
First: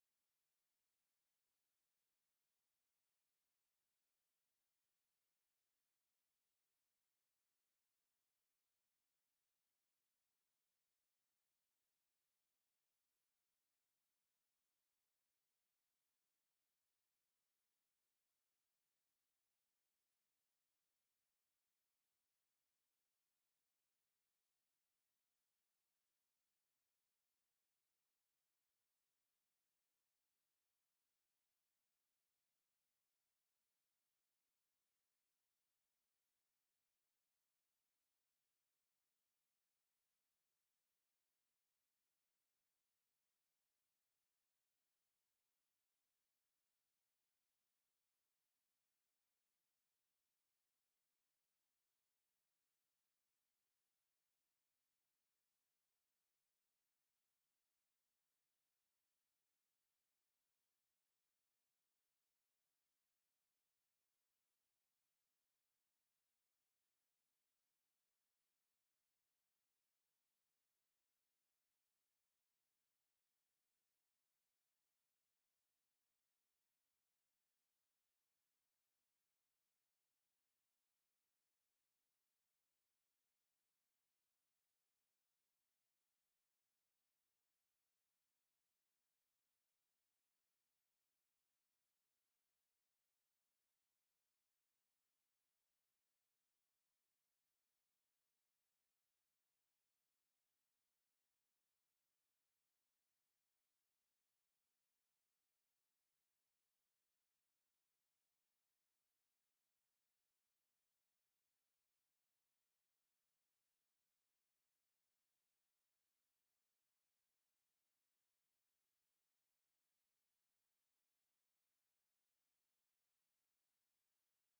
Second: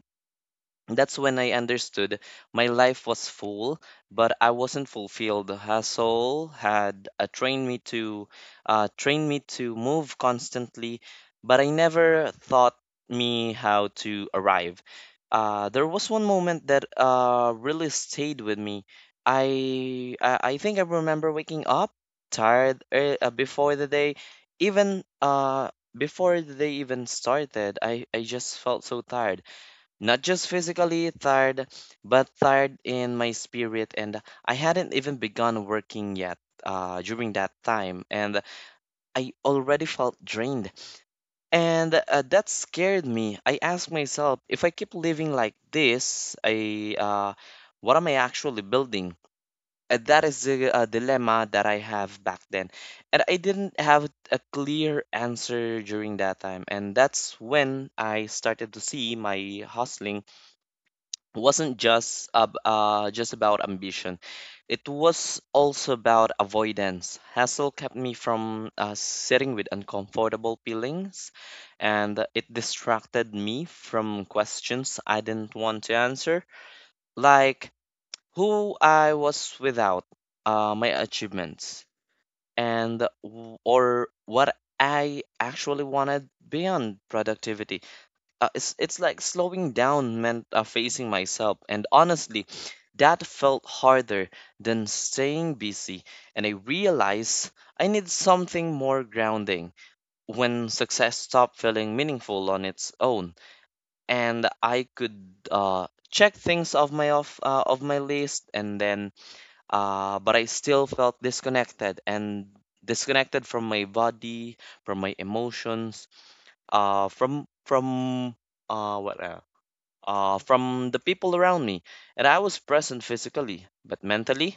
Speaker 1: that's when I understood my life was full, but I wasn't fulfilled. Hustle had trained me to move constantly, but I never taught me how to arrive. There was one moment that really stayed with me. I think I remember waking up tired, even uh, before the day even started. I just felt so tired, not just physically tired, but tired in my spirit. And I hadn't even begun working yet during that time, and I already felt drained. And that scared me. I asked myself, if I keep living like this, I what am I actually building? And that is the dilemma that I have back then. And I didn't have a clear answer during that time. And that's when I started to see my hustling wasn't just about ambition. It was also about avoidance. Hassle kept me from sitting with uncomfortable feelings, and it distracted me from questions I didn't want to answer, like who I was without my achievements, and or what I actually wanted beyond productivity. It's like slowing down meant facing myself, and honestly, that felt harder than staying busy. And I realized I need something more grounding when success stopped feeling meaningful on its own, and I could check things off my off of my list, and then but I still felt disconnected and disconnected from my body, from my emotions, from what else? From the people around me, and I was present physically, but mentally,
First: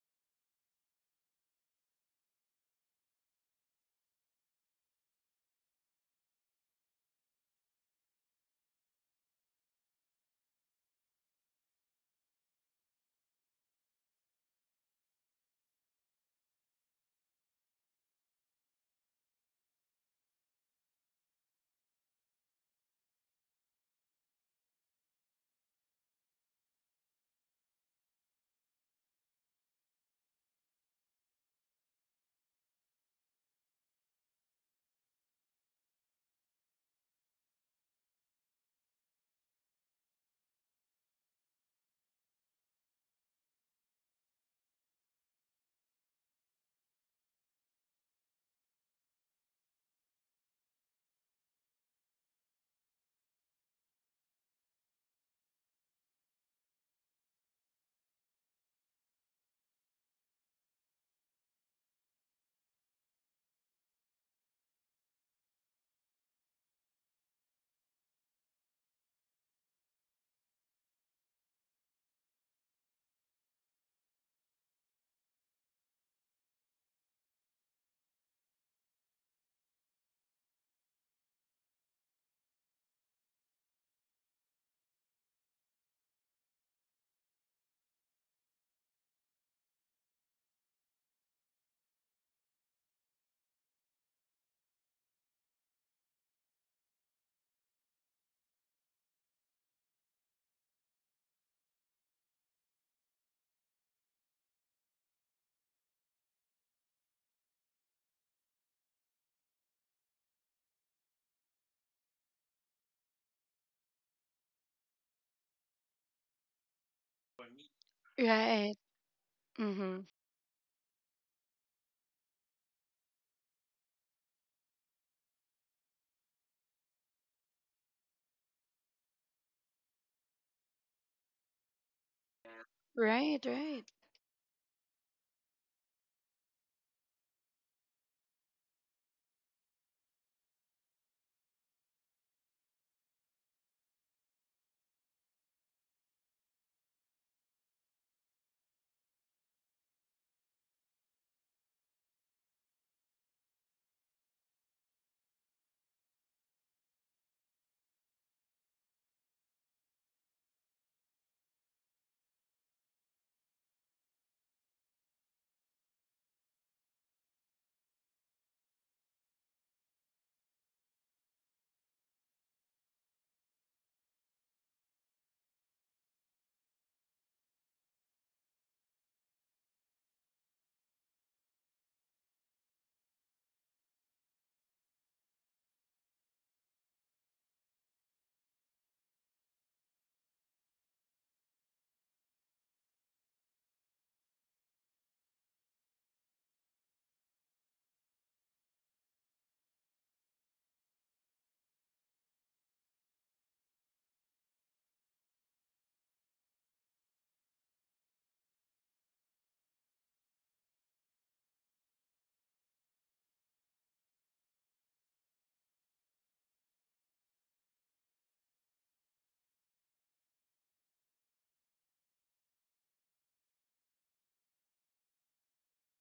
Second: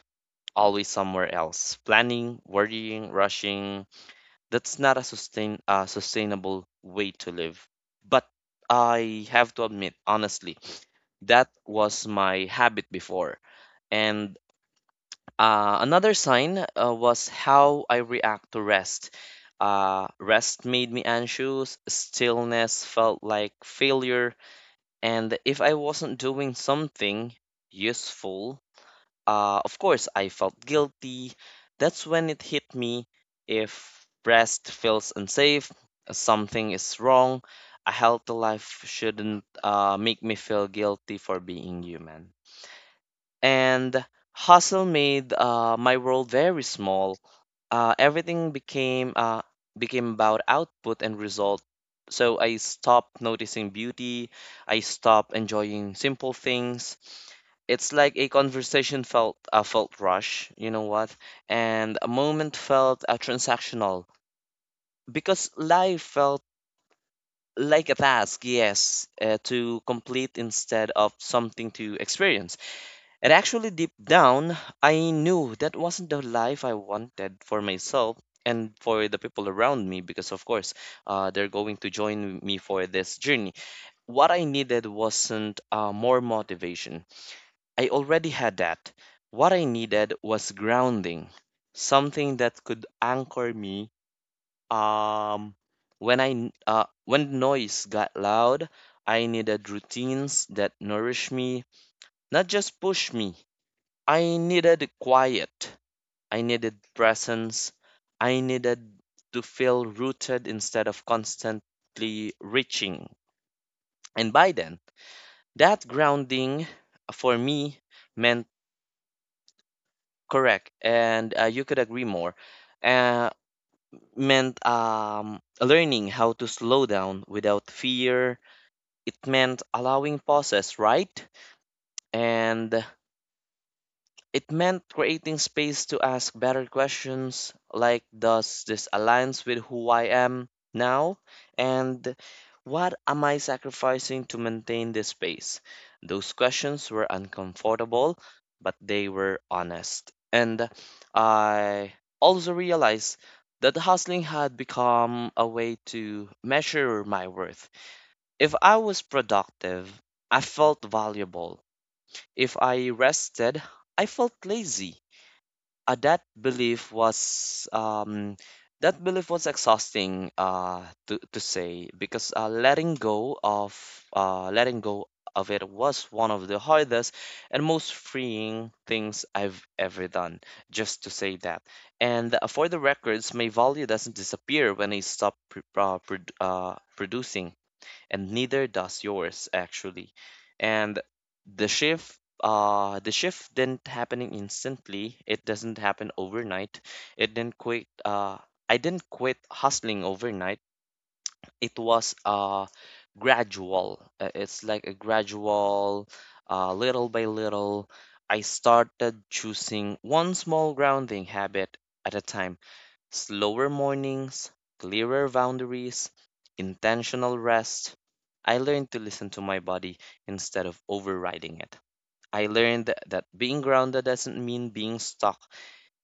Speaker 1: always somewhere else. Planning, worrying, rushing. That's not a sustainable way to live. But I have to admit, honestly, that was my habit before. And another sign was how I react to rest. Rest made me anxious, stillness felt like failure, and if I wasn't doing something useful, of course I felt guilty. That's when it hit me. If rest feels unsafe, something is wrong. A healthy life shouldn't make me feel guilty for being human, and hustle made my world very small. Everything became about output and result. So I stopped noticing beauty. I stopped enjoying simple things. It's like a conversation felt rush. You know what? And a moment felt transactional because life felt like a task. Yes, to complete instead of something to experience. And actually, deep down, I knew that wasn't the life I wanted for myself and for the people around me because, of course, they're going to join me for this journey. What I needed wasn't more motivation, I already had that. What I needed was grounding, something that could anchor me. Um, when when noise got loud, I needed routines that nourish me, not just push me. I needed quiet. I needed presence. I needed to feel rooted instead of constantly reaching. And by then, that grounding for me meant,
Speaker 2: Right. Mm-hmm.
Speaker 1: correct, and you could agree more, uh, meant, learning how to slow down without fear. It meant allowing pauses, right? And
Speaker 2: Right, right.
Speaker 1: it meant creating space to ask better questions, like, does this aligns with who I am now, and what am I sacrificing to maintain this space? Those questions were uncomfortable, but they were honest. And I also realized that hustling had become a way to measure my worth. If I was productive, I felt valuable. If I rested, I felt lazy. uh, that belief was um, that belief was exhausting to say, because letting go of it was one of the hardest and most freeing things I've ever done. Just to say that, and for the records, my value doesn't disappear when I stop producing, and neither does yours actually. And the shift the shift didn't happening instantly. It doesn't happen overnight. It didn't quit I didn't quit hustling overnight. It was gradual. It's like a gradual, little by little I started choosing one small grounding habit at a time. Slower mornings, clearer boundaries, intentional rest. I learned to listen to my body instead of overriding it. I learned that being grounded doesn't mean being stuck.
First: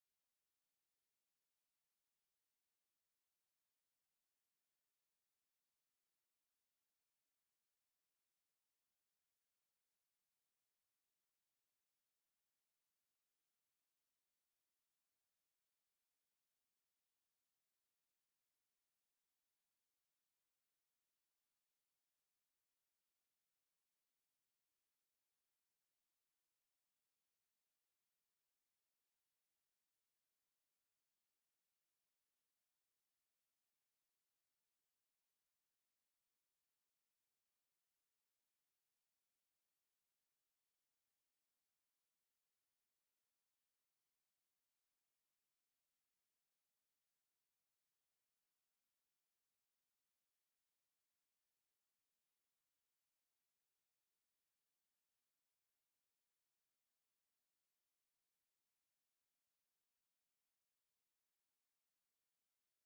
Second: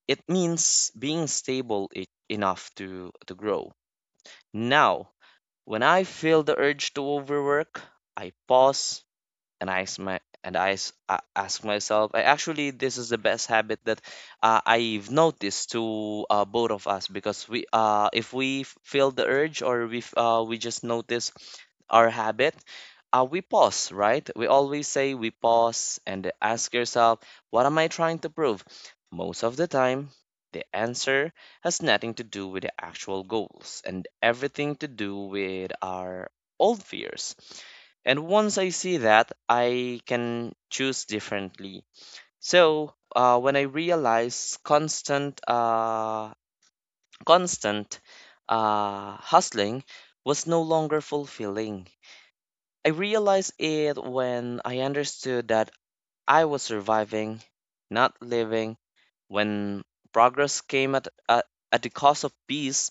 Speaker 1: It means being stable enough to grow. Now, when I feel the urge to overwork, I pause, and I ask my and I s- a- ask myself, I actually this is the best habit that I've noticed to both of us, because we if we feel the urge, or we just notice our habit, we pause, right? We always say we pause and ask yourself, what am I trying to prove? Most of the time, the answer has nothing to do with the actual goals and everything to do with our old fears. And once I see that, I can choose differently. So, when I realized constant hustling was no longer fulfilling, I realized it when I understood that I was surviving, not living. When progress came at the cost of peace,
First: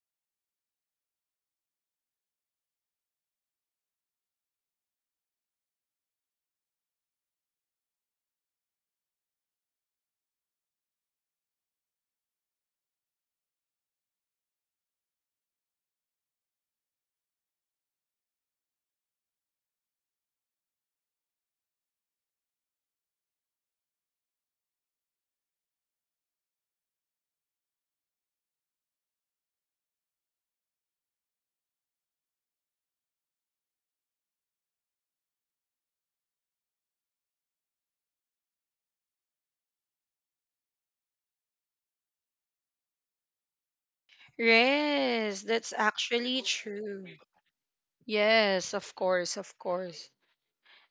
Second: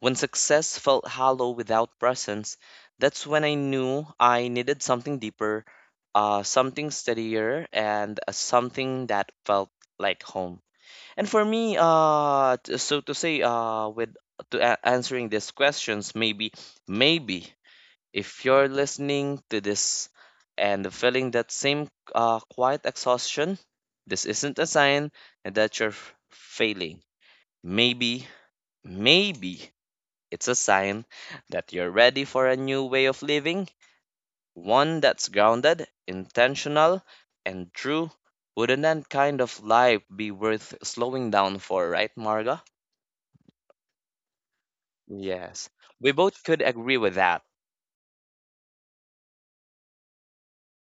Speaker 1: when success felt hollow without presence, that's when I knew I needed something deeper, something steadier, and something that felt like home. And for me, so to say, answering these questions, maybe if you're listening to this and feeling that same quiet exhaustion, this isn't a sign that you're failing. Maybe, maybe it's a sign that you're ready for a new way of living, one that's grounded, intentional, and true. Wouldn't that kind of life be worth slowing down for, right, Marga?
Speaker 2: Yes,
Speaker 1: Yes,
Speaker 2: that's
Speaker 1: we
Speaker 2: actually
Speaker 1: both could agree
Speaker 2: true.
Speaker 1: with that.
Speaker 2: Yes, of course, of course.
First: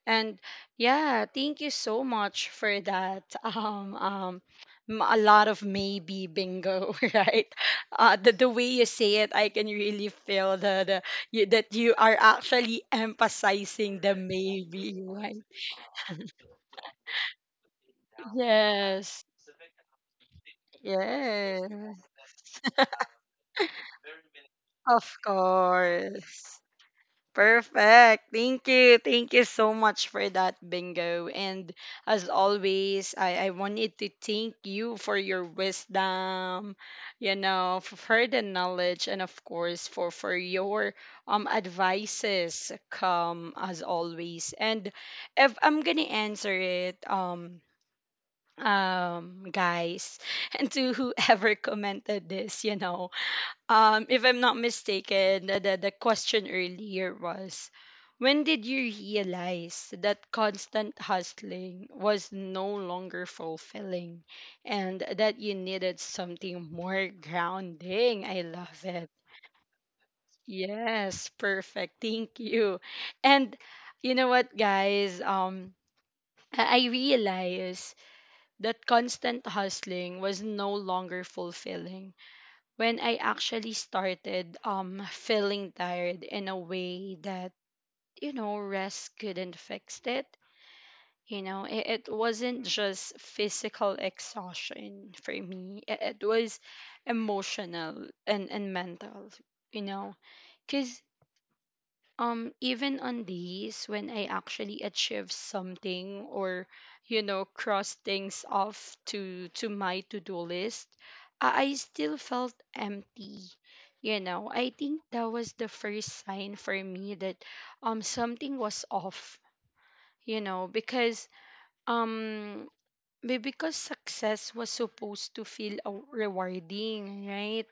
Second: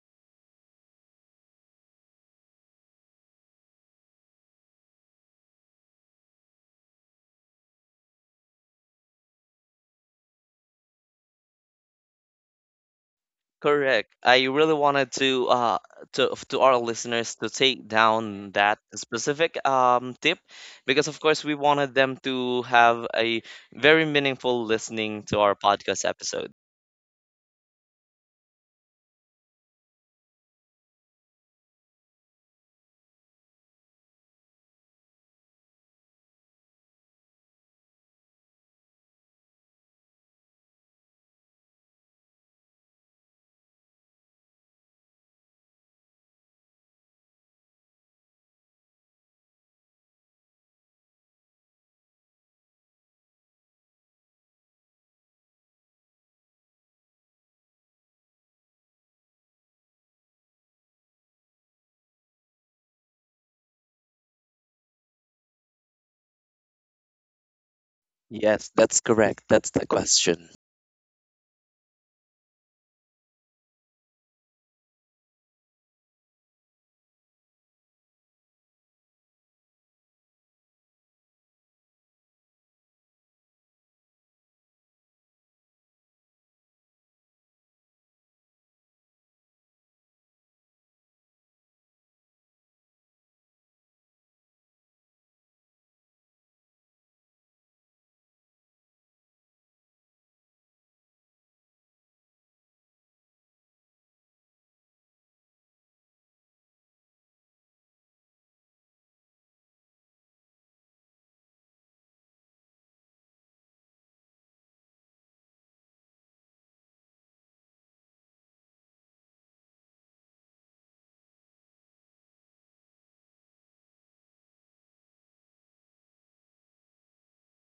Speaker 2: And, yeah, thank you so much for that. [LAUGHS] Um, um, a lot of maybe, bingo, [LAUGHS] right? The, way you say it, I can really feel the you, that you are actually emphasizing the
Speaker 1: Correct. I really
Speaker 2: maybe,
Speaker 1: wanted
Speaker 2: right?
Speaker 1: to our listeners to take down that
Speaker 2: Yes,
Speaker 1: specific tip, because of course we wanted
Speaker 2: yes,
Speaker 1: them to have
Speaker 2: [LAUGHS]
Speaker 1: a very meaningful
Speaker 2: of
Speaker 1: listening to our podcast episode.
Speaker 2: course. Perfect. Thank you. Thank you so much for that, Bingo. And as always, I wanted to thank you for your wisdom, you know, for the knowledge, and of course, for, your advices, come as always. And if I'm going to answer it, guys, [LAUGHS] and to whoever commented this, you know, if I'm not mistaken, the, the question earlier was, when did you realize that constant hustling was no longer fulfilling, and that you needed something more grounding? I
Speaker 1: Yes,
Speaker 2: love
Speaker 1: that's
Speaker 2: it.
Speaker 1: correct. That's the question.
Speaker 2: Yes, perfect. Thank you. And you know what, guys? I realized that constant hustling was no longer fulfilling when I actually started feeling tired in a way that, you know, rest couldn't fix it. You know, it wasn't just physical exhaustion for me. It was emotional and mental. You know, 'cause even on days when I actually achieve something, or, you know, cross things off to my to-do list, I still felt empty. You know, I think that was the first sign for me that something was off, you know, because um because success was supposed to feel rewarding, right?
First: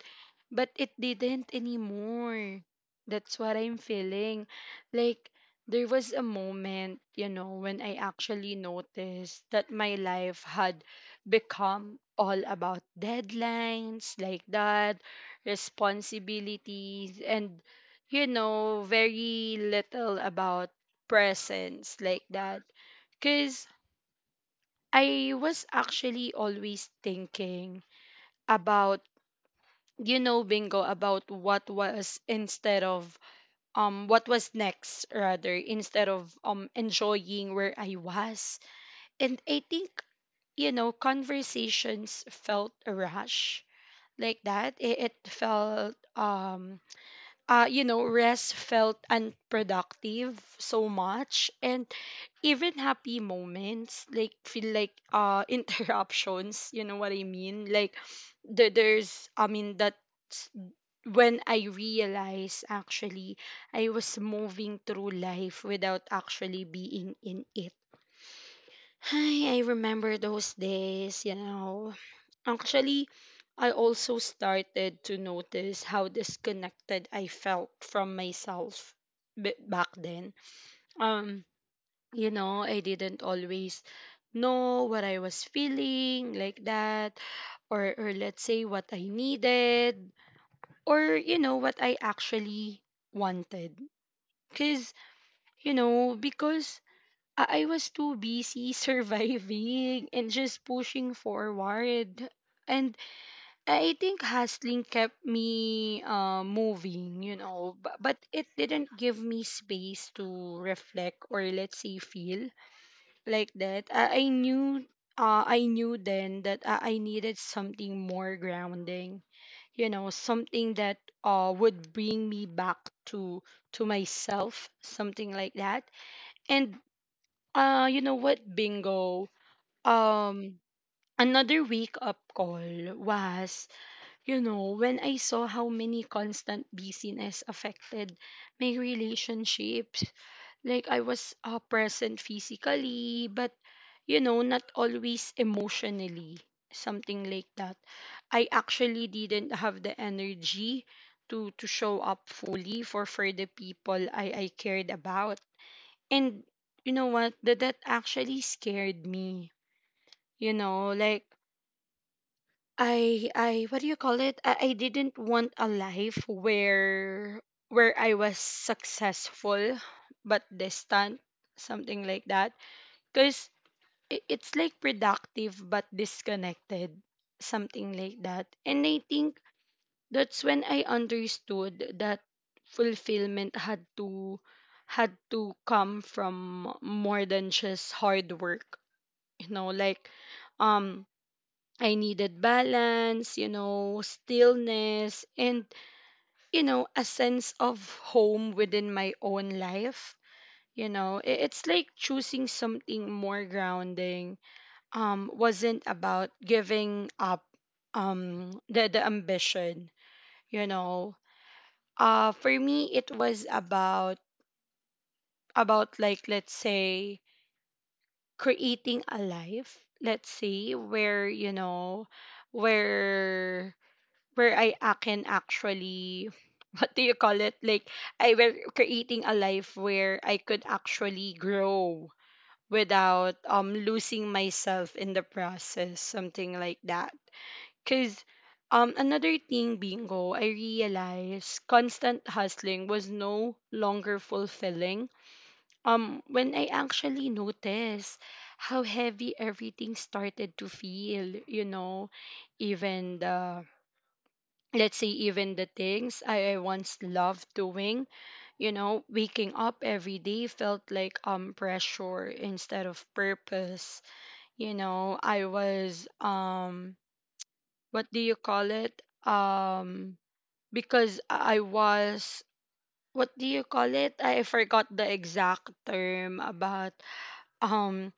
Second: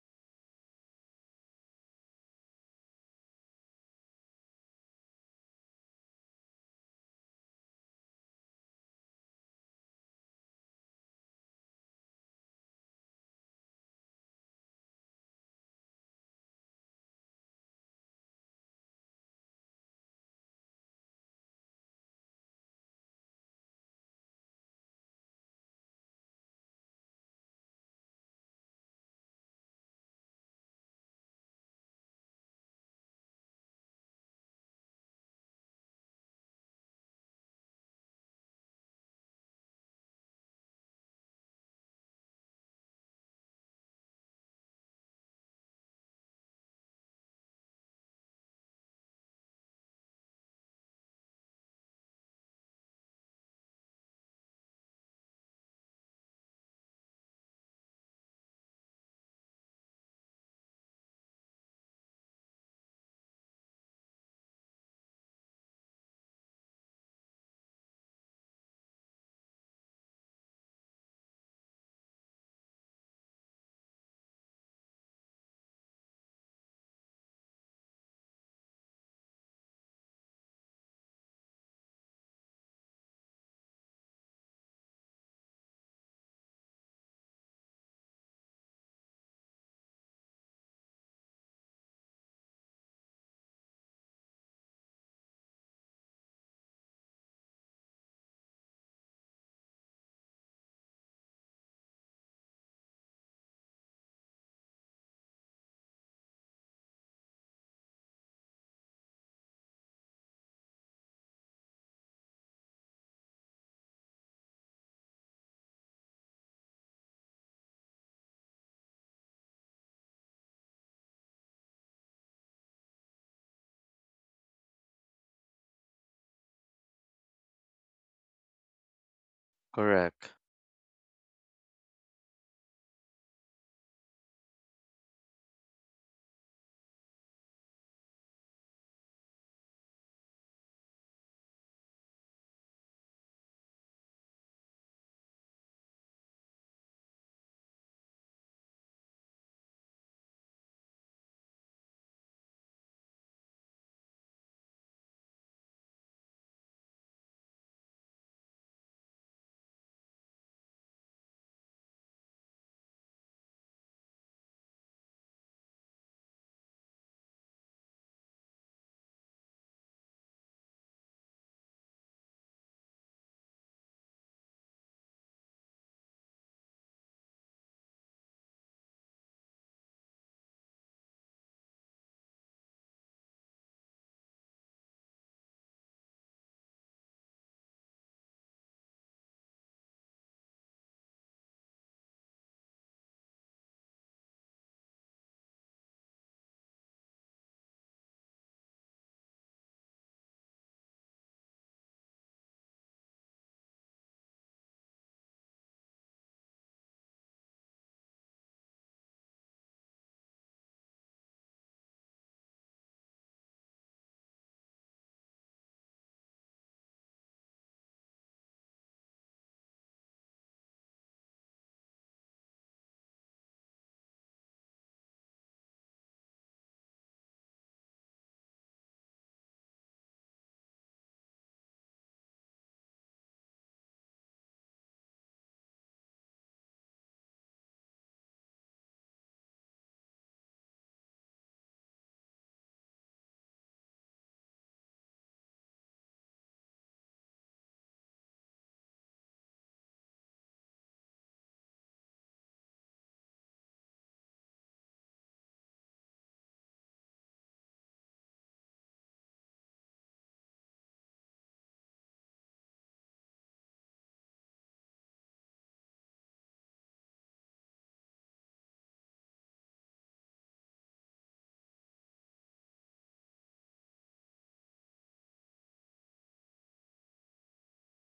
Speaker 2: But it didn't anymore. That's what I'm feeling. Like, there was a moment, you know, when I actually noticed that my life had become all about deadlines, like that, responsibilities, and, you know, very little about presence, like that. Because I was actually always thinking about, you know, bingo, about what was, instead of what was next, rather, instead of enjoying where I was. And I think, you know, conversations felt a rush, like that. It felt you know, rest felt unproductive so much. And even happy moments, like, feel like, [LAUGHS] interruptions, you know what I mean? Like, the, there's, I mean, that when I realized actually I was moving through life without actually being in it. [SIGHS] I remember those days, you know. Actually, I also started to notice how disconnected I felt from myself back then. Um, you know, I didn't always know what I was feeling, like that, or, let's say what I needed, or, you know, what I actually wanted. 'Cuz, you know, because I was too busy [LAUGHS] surviving and just pushing forward. And I think hustling kept me, moving, you know, but, it didn't give me space to reflect, or let's say feel, like that. I, knew, I knew then that I needed something more grounding, you know, something that would bring me back to myself, something like that. And you know what, Bingo,
Speaker 1: Correct.
Speaker 2: um, another wake up call was, you know, when I saw how many constant busyness affected my relationships. Like, I was present physically, but, you know, not always emotionally, something like that. I actually didn't have the energy to show up fully for the people I cared about. And you know what? That actually scared me. You know, like I what do you call it? I didn't want a life where I was successful but distant, something like that. Cause it's like productive but disconnected, something like that. And I think that's when I understood that fulfillment had to had to come from more than just hard work. You know, like, um I needed balance, you know, stillness, and, you know, a sense of home within my own life. You know, it's like choosing something more grounding wasn't about giving up the ambition, you know. For me, it was about, like, let's say, creating a life, let's say, where, you know, where where I can actually [LAUGHS] what do you call it? Like, I were creating a life where I could actually grow without losing myself in the process, something like that. Cause another thing, Bingo, I realized constant hustling was no longer fulfilling. When I actually noticed how heavy everything started to feel, you know, even the, let's say, even the things I once loved doing. You know, waking up every day felt like pressure instead of purpose. You know, I was what do you call it um because I was what do you call it I forgot the exact term about. um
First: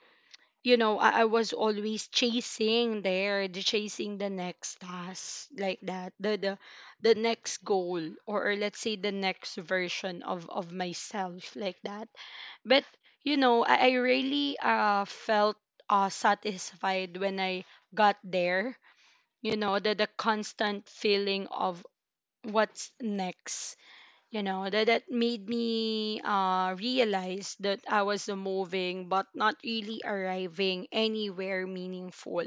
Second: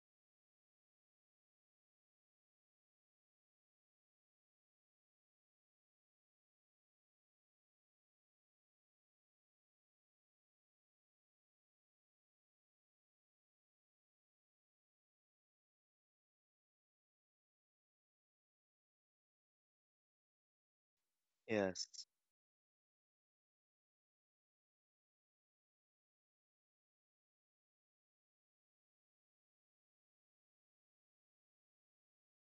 Speaker 2: you know, I was always chasing there, the chasing the next task, like that, the the next goal, or, let's say, the next version of myself, like that. But you know, I really felt satisfied when I got there. You know, the constant feeling of
Speaker 1: Yes.
Speaker 2: what's next, you know, that made me realize that I was moving but not really arriving anywhere meaningful,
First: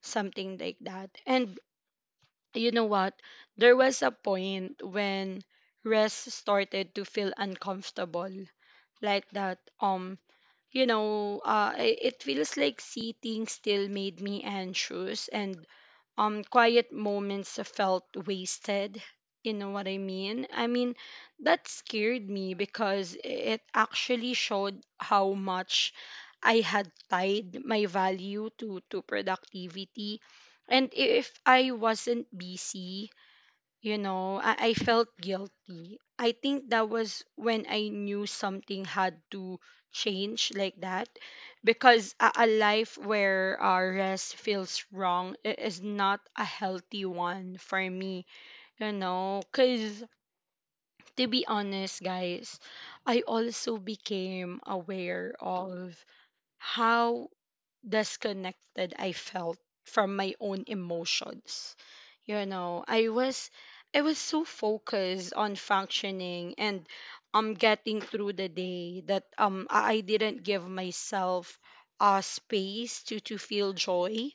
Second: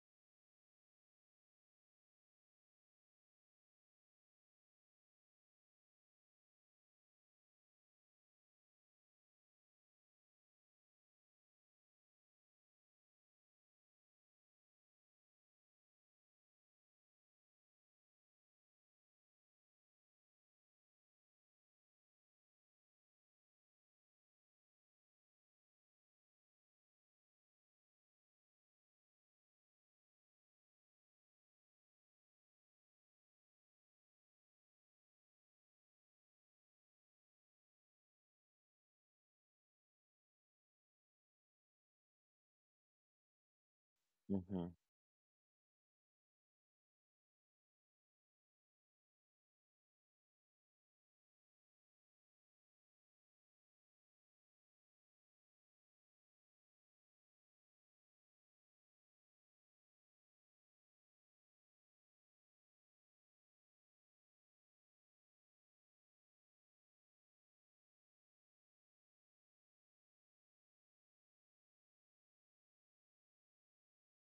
Speaker 2: something like that. And you know what? There was a point when rest started to feel uncomfortable, like that. You know, it feels like sitting still made me anxious, and quiet moments felt wasted. You know what I mean? I mean, that scared me because it actually showed how much I had tied my value to productivity. And if I wasn't busy, you know, I felt guilty. I think that was when I knew something had to change, like that, because a life where, rest
Speaker 1: Mm-hmm.
Speaker 2: feels wrong is not a healthy one for me, you know, because, to be honest, guys, I also became aware of how disconnected I felt from my own emotions. You know, I was so focused on functioning and getting through the day that um, I didn't give myself a space to feel joy,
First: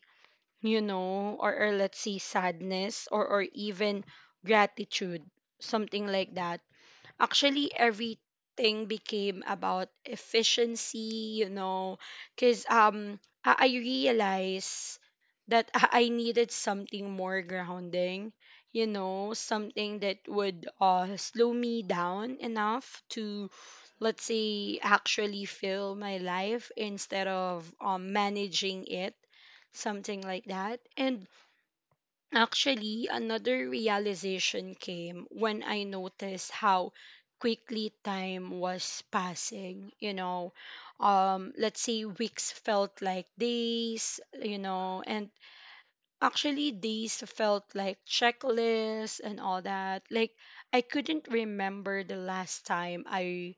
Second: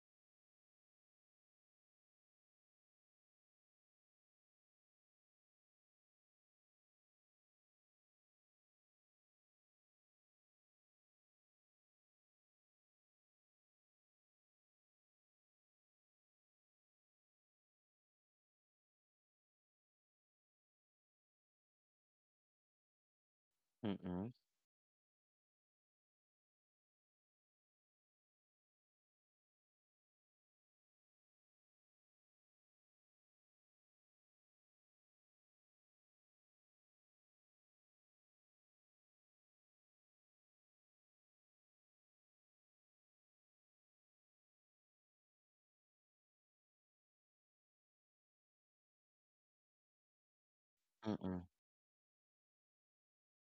Speaker 2: you know, or, let's say, sadness, or even gratitude, something like that. Actually, everything became about efficiency, you know, because, um, I realized that I needed something more grounding, you know, something that would, slow me down enough to, let's
Speaker 1: Mm-mm.
Speaker 2: say, actually fill my life instead of managing it, something like that. And actually, another realization came when I noticed how quickly time was passing. You know, let's say weeks felt like days, you know, and actually days felt like checklists and all that. Like, I couldn't
Speaker 1: Mm-mm.
Speaker 2: remember the last time I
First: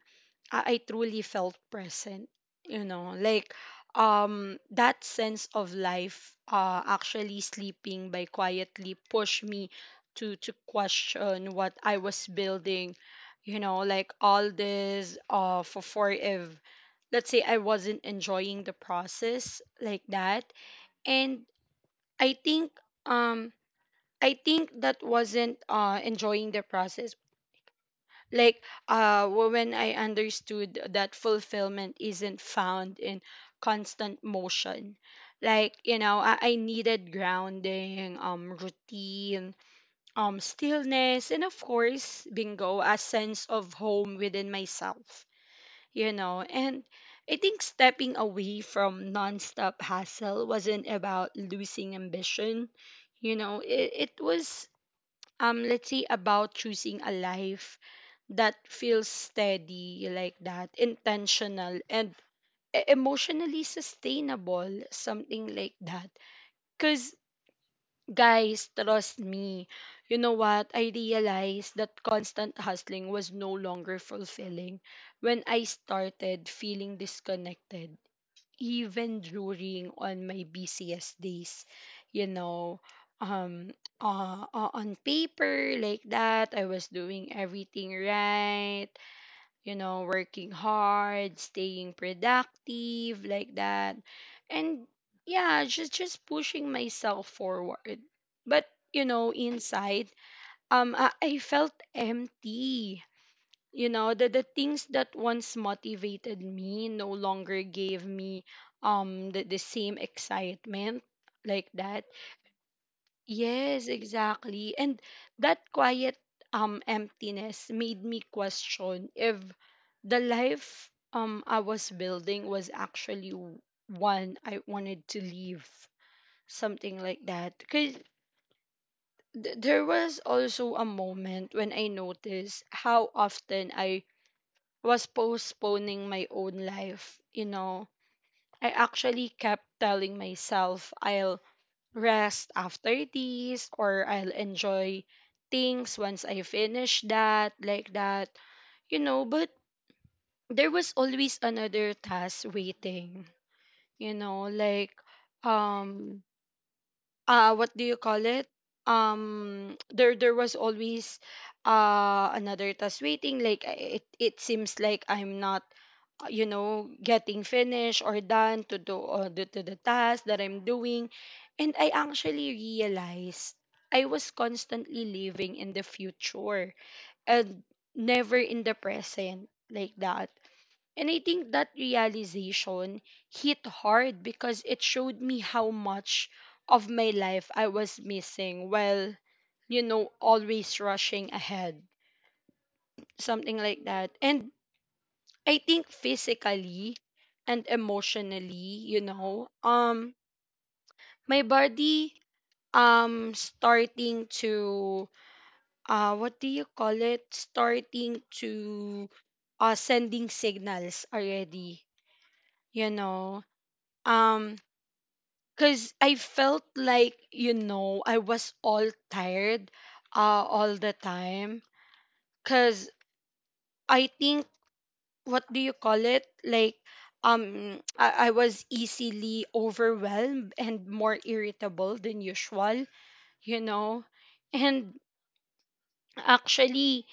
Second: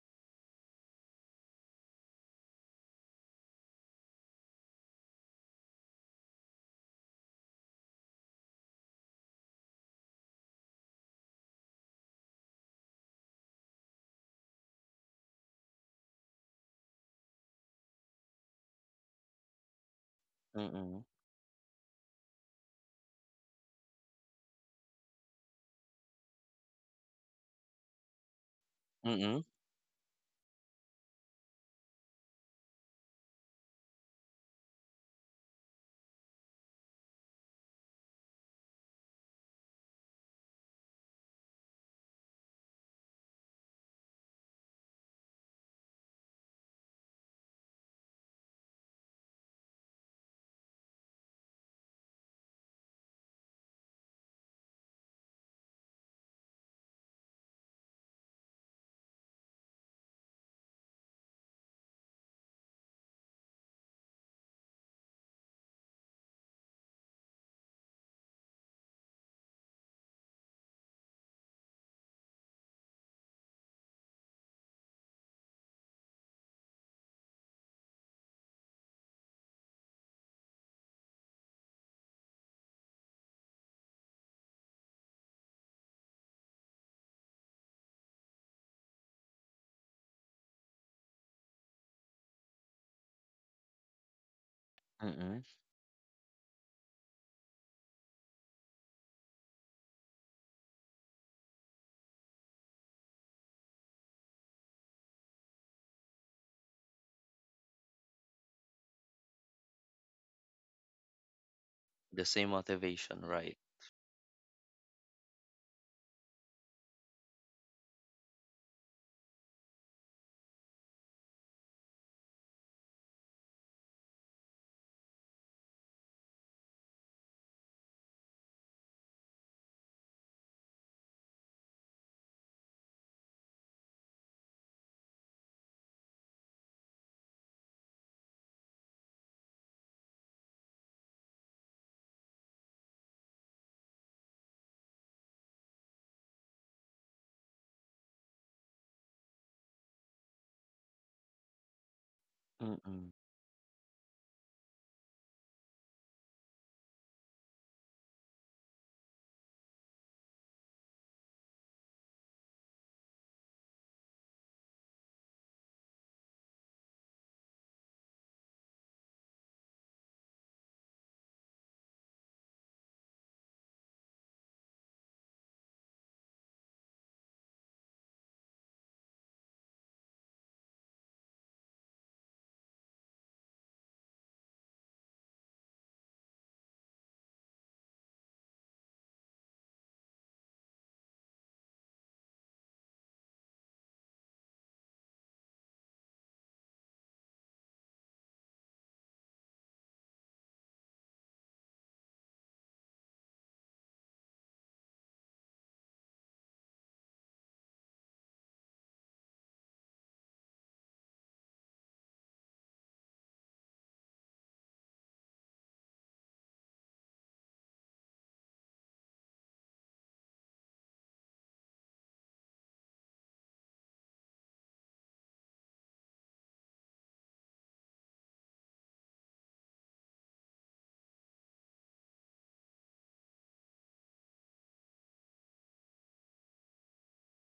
Speaker 2: I, I truly felt present. You know, like, that sense of life actually sleeping by quietly pushed me to question what I was building. You know, like, all this for if, let's say, I wasn't enjoying the process, like that.
Speaker 1: Mm-mm.
Speaker 2: And I think, um that wasn't enjoying the process, like,
Speaker 1: Mm-mm.
Speaker 2: when I understood that fulfillment isn't found in constant motion. Like, you know, I needed grounding, routine, stillness, and, of course, Bingo, a sense of home within myself, you know. And I think stepping away from nonstop hassle wasn't about losing ambition. You know, it was, let's say, about choosing a life that feels steady, like that, intentional, and emotionally sustainable, something like that. Because, guys, trust me, you know what, I realized that constant hustling was no longer fulfilling when I started feeling disconnected even during on my busiest days. You know, um on paper, like that, I was doing everything right, you know, working hard, staying productive, like that, and
Speaker 1: Mm-mm.
Speaker 2: yeah, just pushing myself forward. But, you know, inside, um, I felt empty. You know, the things that once motivated me no longer gave me the same excitement, like that.
Speaker 1: The same motivation, right?
Speaker 2: Yes, exactly. And that quiet emptiness made me question if the life I was building was actually one I wanted to live, something like that, because there was also a moment when I noticed how often I was postponing my own life, you know. I actually kept telling myself I'll rest after this, or I'll enjoy things once I finish that, like that, you know. But there was always another task
Speaker 1: Mm-mm.
Speaker 2: waiting, you know, like, um, what do you call it [TSK] there was always another task waiting, like, it it seems like I'm not, you know, getting finished or done to do, to the task that I'm doing. And I actually realized I was constantly living in the future and never in the present, like that. And I think that realization hit hard because it showed me how much of my life I was missing while, you know, always rushing ahead. Something like that. And I think physically and emotionally, you know, my body starting to, what do you call it? Starting to, sending signals already, you know. Um Because I felt like, you know, I was all tired, uh, all the time. Because, I think, what do you call it? Like, um, I was easily overwhelmed and more irritable than usual, you know? And actually,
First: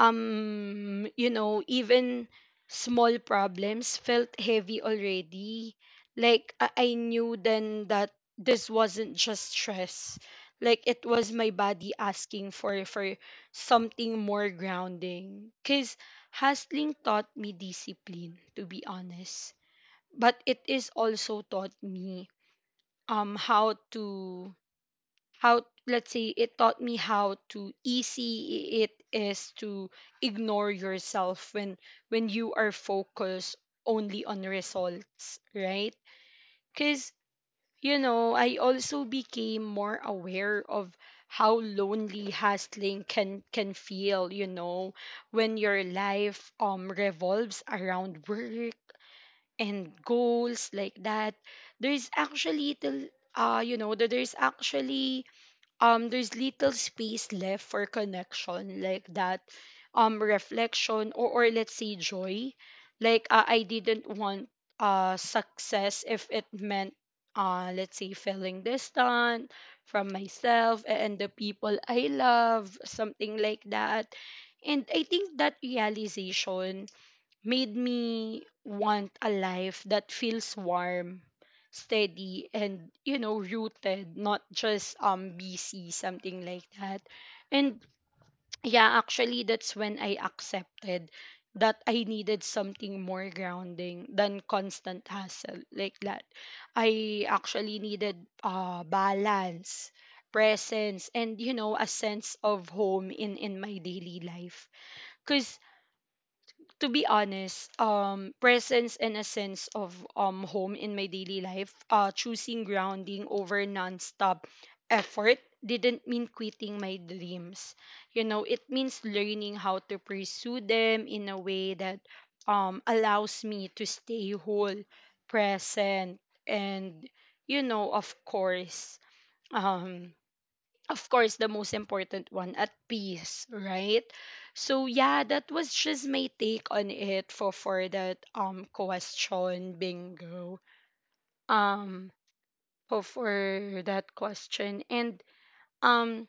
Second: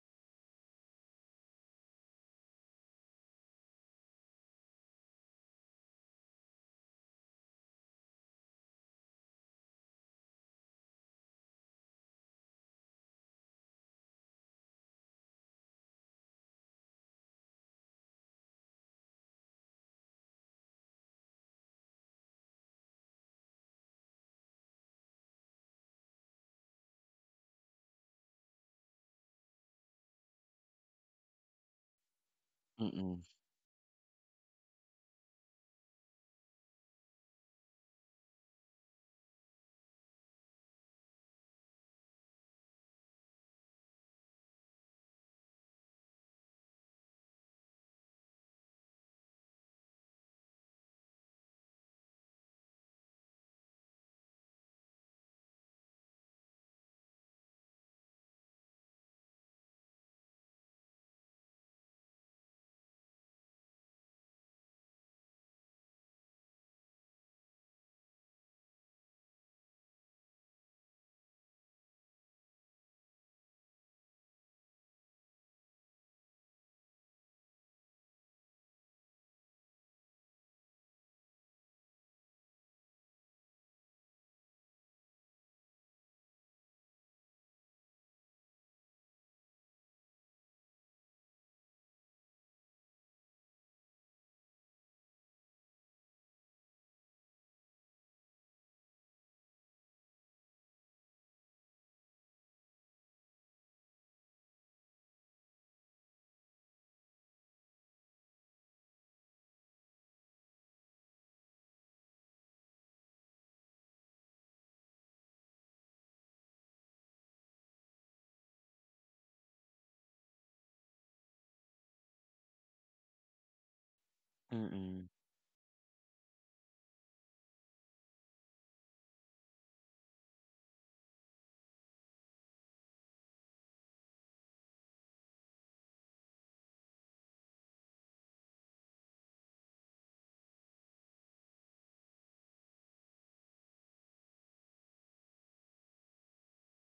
Speaker 2: you know, even small problems felt heavy already. Like, I knew then that this wasn't just stress, like, it was my body asking for something more grounding, because hustling taught me discipline, to be honest, but it is also taught me um how to how, let's say, it taught me how to easy it is to ignore yourself when you are
Speaker 1: Mm-mm.
Speaker 2: focused only on results, right? Because, you know, I also became more aware of how lonely hustling can feel, you know, when your life revolves around work and goals, like that. There's actually till, you know, that there's actually, there's little space left for connection, like that, reflection, or, let's say, joy, like, I didn't want success if it meant, let's say, feeling distant from myself and the people I love, something like that. And I think that realization made me want a life that feels warm, steady, and, you know, rooted, not just busy, something like that. And yeah, actually, that's when I accepted that I needed something more grounding than constant hassle, like that. I actually needed balance, presence, and, you know, a sense of home in my daily life. Cause, to be honest, presence and a sense of home in my daily life, choosing grounding over nonstop effort didn't mean quitting my dreams. You know, it means learning how to pursue them in a way that allows me to stay
Speaker 1: Mm-mm.
Speaker 2: whole, present, and, you know, um of course the most important one, at peace, right? So yeah, that was just my take on it for that question, Bingo. Um for for that question. And um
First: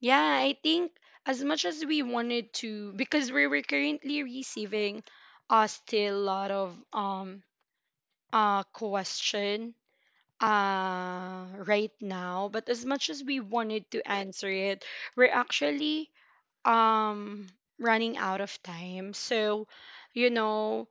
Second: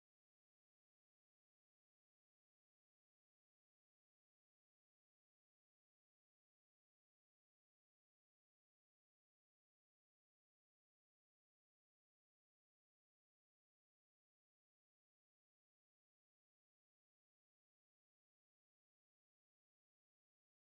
Speaker 2: yeah, I think, as much as we wanted to, because we were currently receiving still a lot of question right now, but as much as we wanted to answer it, we're actually um running out of time, so, you know,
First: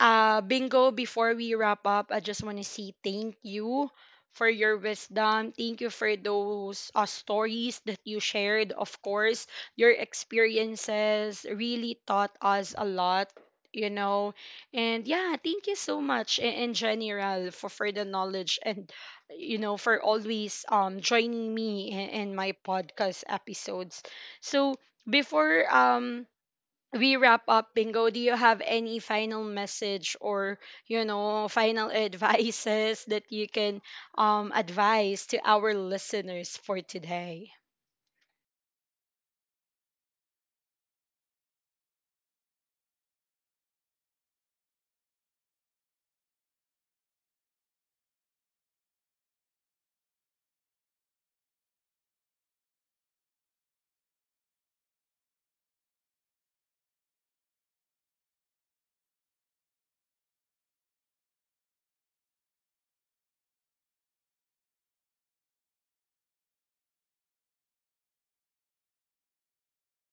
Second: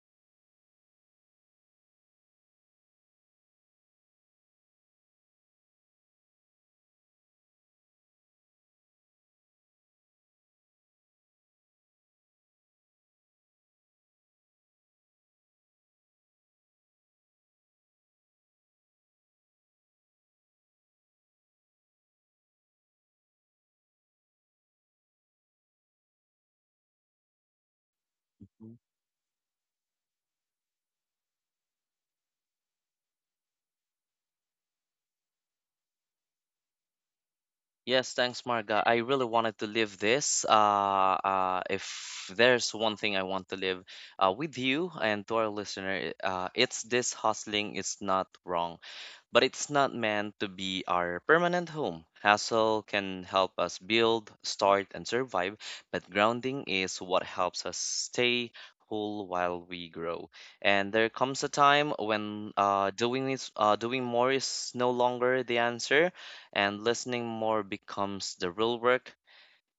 Speaker 2: Bingo, before we wrap up, I just want to say thank you for your wisdom. Thank you for those stories that you shared. Of course, your experiences really taught us a lot, you know. And yeah, thank you so much in general for the knowledge and, you know, for always joining me in my podcast episodes. So, before we wrap up, Bingo, do you have
Speaker 1: Mhm.
Speaker 2: any final message, or, you know, final [LAUGHS] advices that you can advise to our listeners for today?
Speaker 1: Yes, thanks, Marga. I really wanted to live this. If there's one thing I want to live with you and to our listener, it's this, hustling is not wrong. But it's not meant to be our permanent home. Hustle can help us build, start, and survive, but grounding is what helps us stay whole while we grow. And there comes a time when doing more is no longer the answer, and listening more becomes the real work.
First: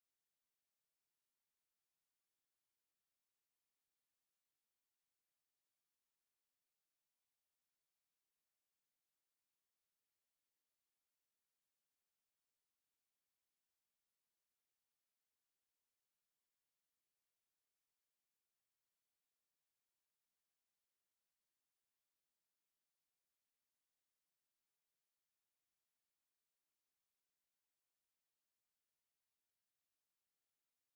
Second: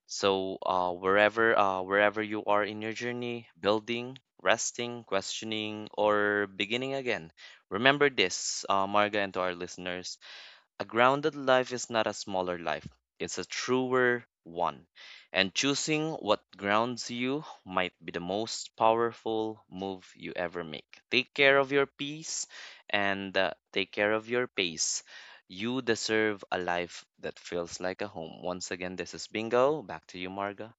Speaker 1: So, wherever you are in your journey, building, resting, questioning, or beginning again, remember this, Marga, and to our listeners. A grounded life is not a smaller life, it's a truer one. And choosing what grounds you might be the most powerful move you ever make. Take care of your peace, and take care of your pace. You deserve a life that feels like a home. Once again, this is Bingo. Back to you, Marga.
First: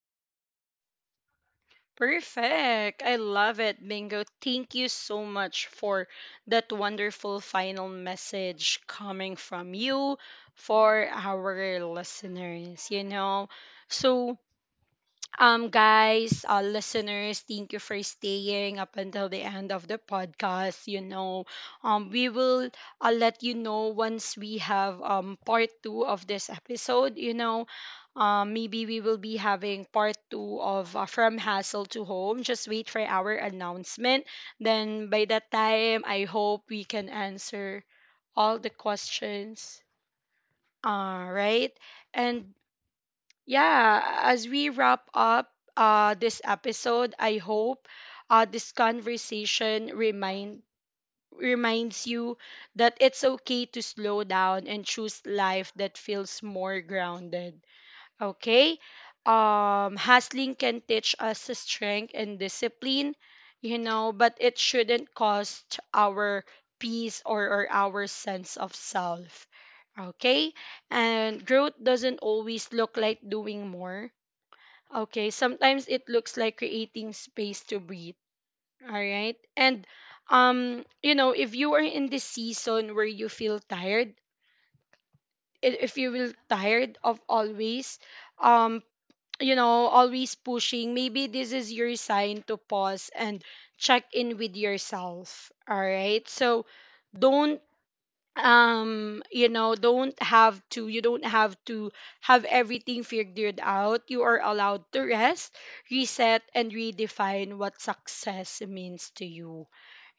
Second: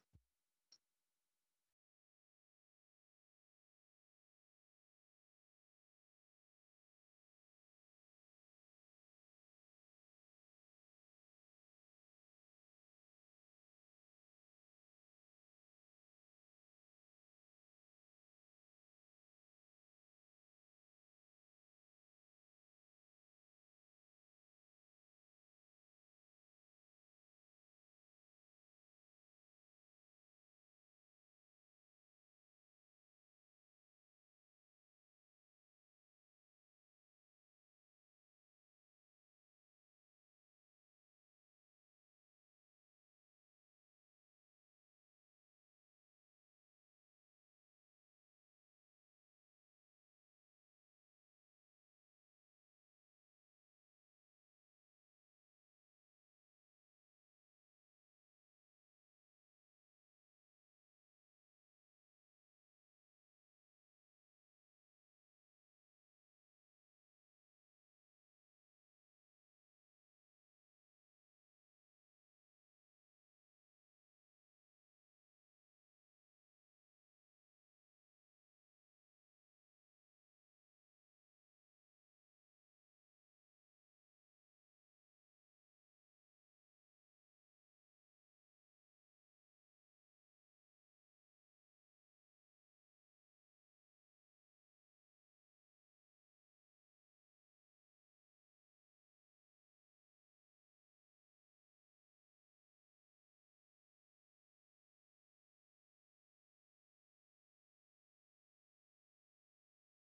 Speaker 2: Perfect, I love it, Bingo. Thank you so much for that wonderful final message coming from you for our listeners, you know. So, guys, listeners, thank you for staying up until the end of the podcast. You know, we will, let you know once we have part two of this episode. You know, maybe we will be having part two of, From Hassle to Home. Just wait for our announcement. Then by that time, I hope we can answer all the questions. All right, and yeah, as we wrap up, this episode, I hope, this conversation reminds you that it's okay to slow down and choose life that feels more grounded. Okay? Hustling can teach us strength and discipline, you know, but it shouldn't cost our peace, or our sense of self. Okay? And growth doesn't always look like doing more. Okay, sometimes it looks like creating space to breathe. All right. And you know, if you are in this season where you feel tired, if you will tired of always, um, you know, always pushing, maybe this is your sign to pause and check in with yourself. All right. So, don't, you don't have to have everything figured out. You are allowed to rest, reset, and redefine what success means to you.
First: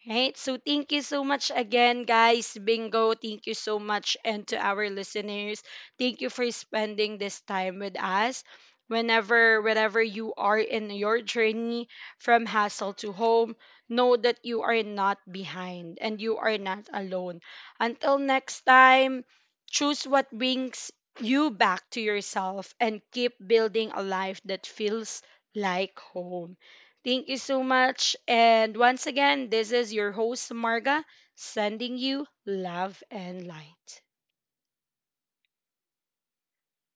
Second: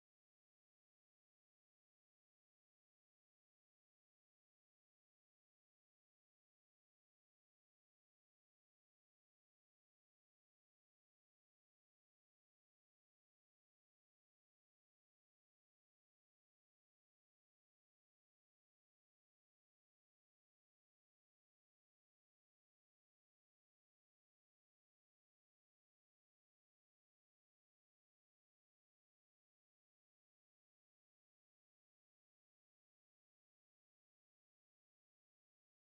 Speaker 2: Right. So thank you so much again, guys. Bingo, thank you so much. And to our listeners, thank you for spending this time with us. Whenever, wherever you are in your journey from hassle to home, know that you are not behind, and you are not alone. Until next time, choose what brings you back to yourself and keep building a life that feels like home. Thank you so much. And once again, this is your host, Marga, sending you love and light.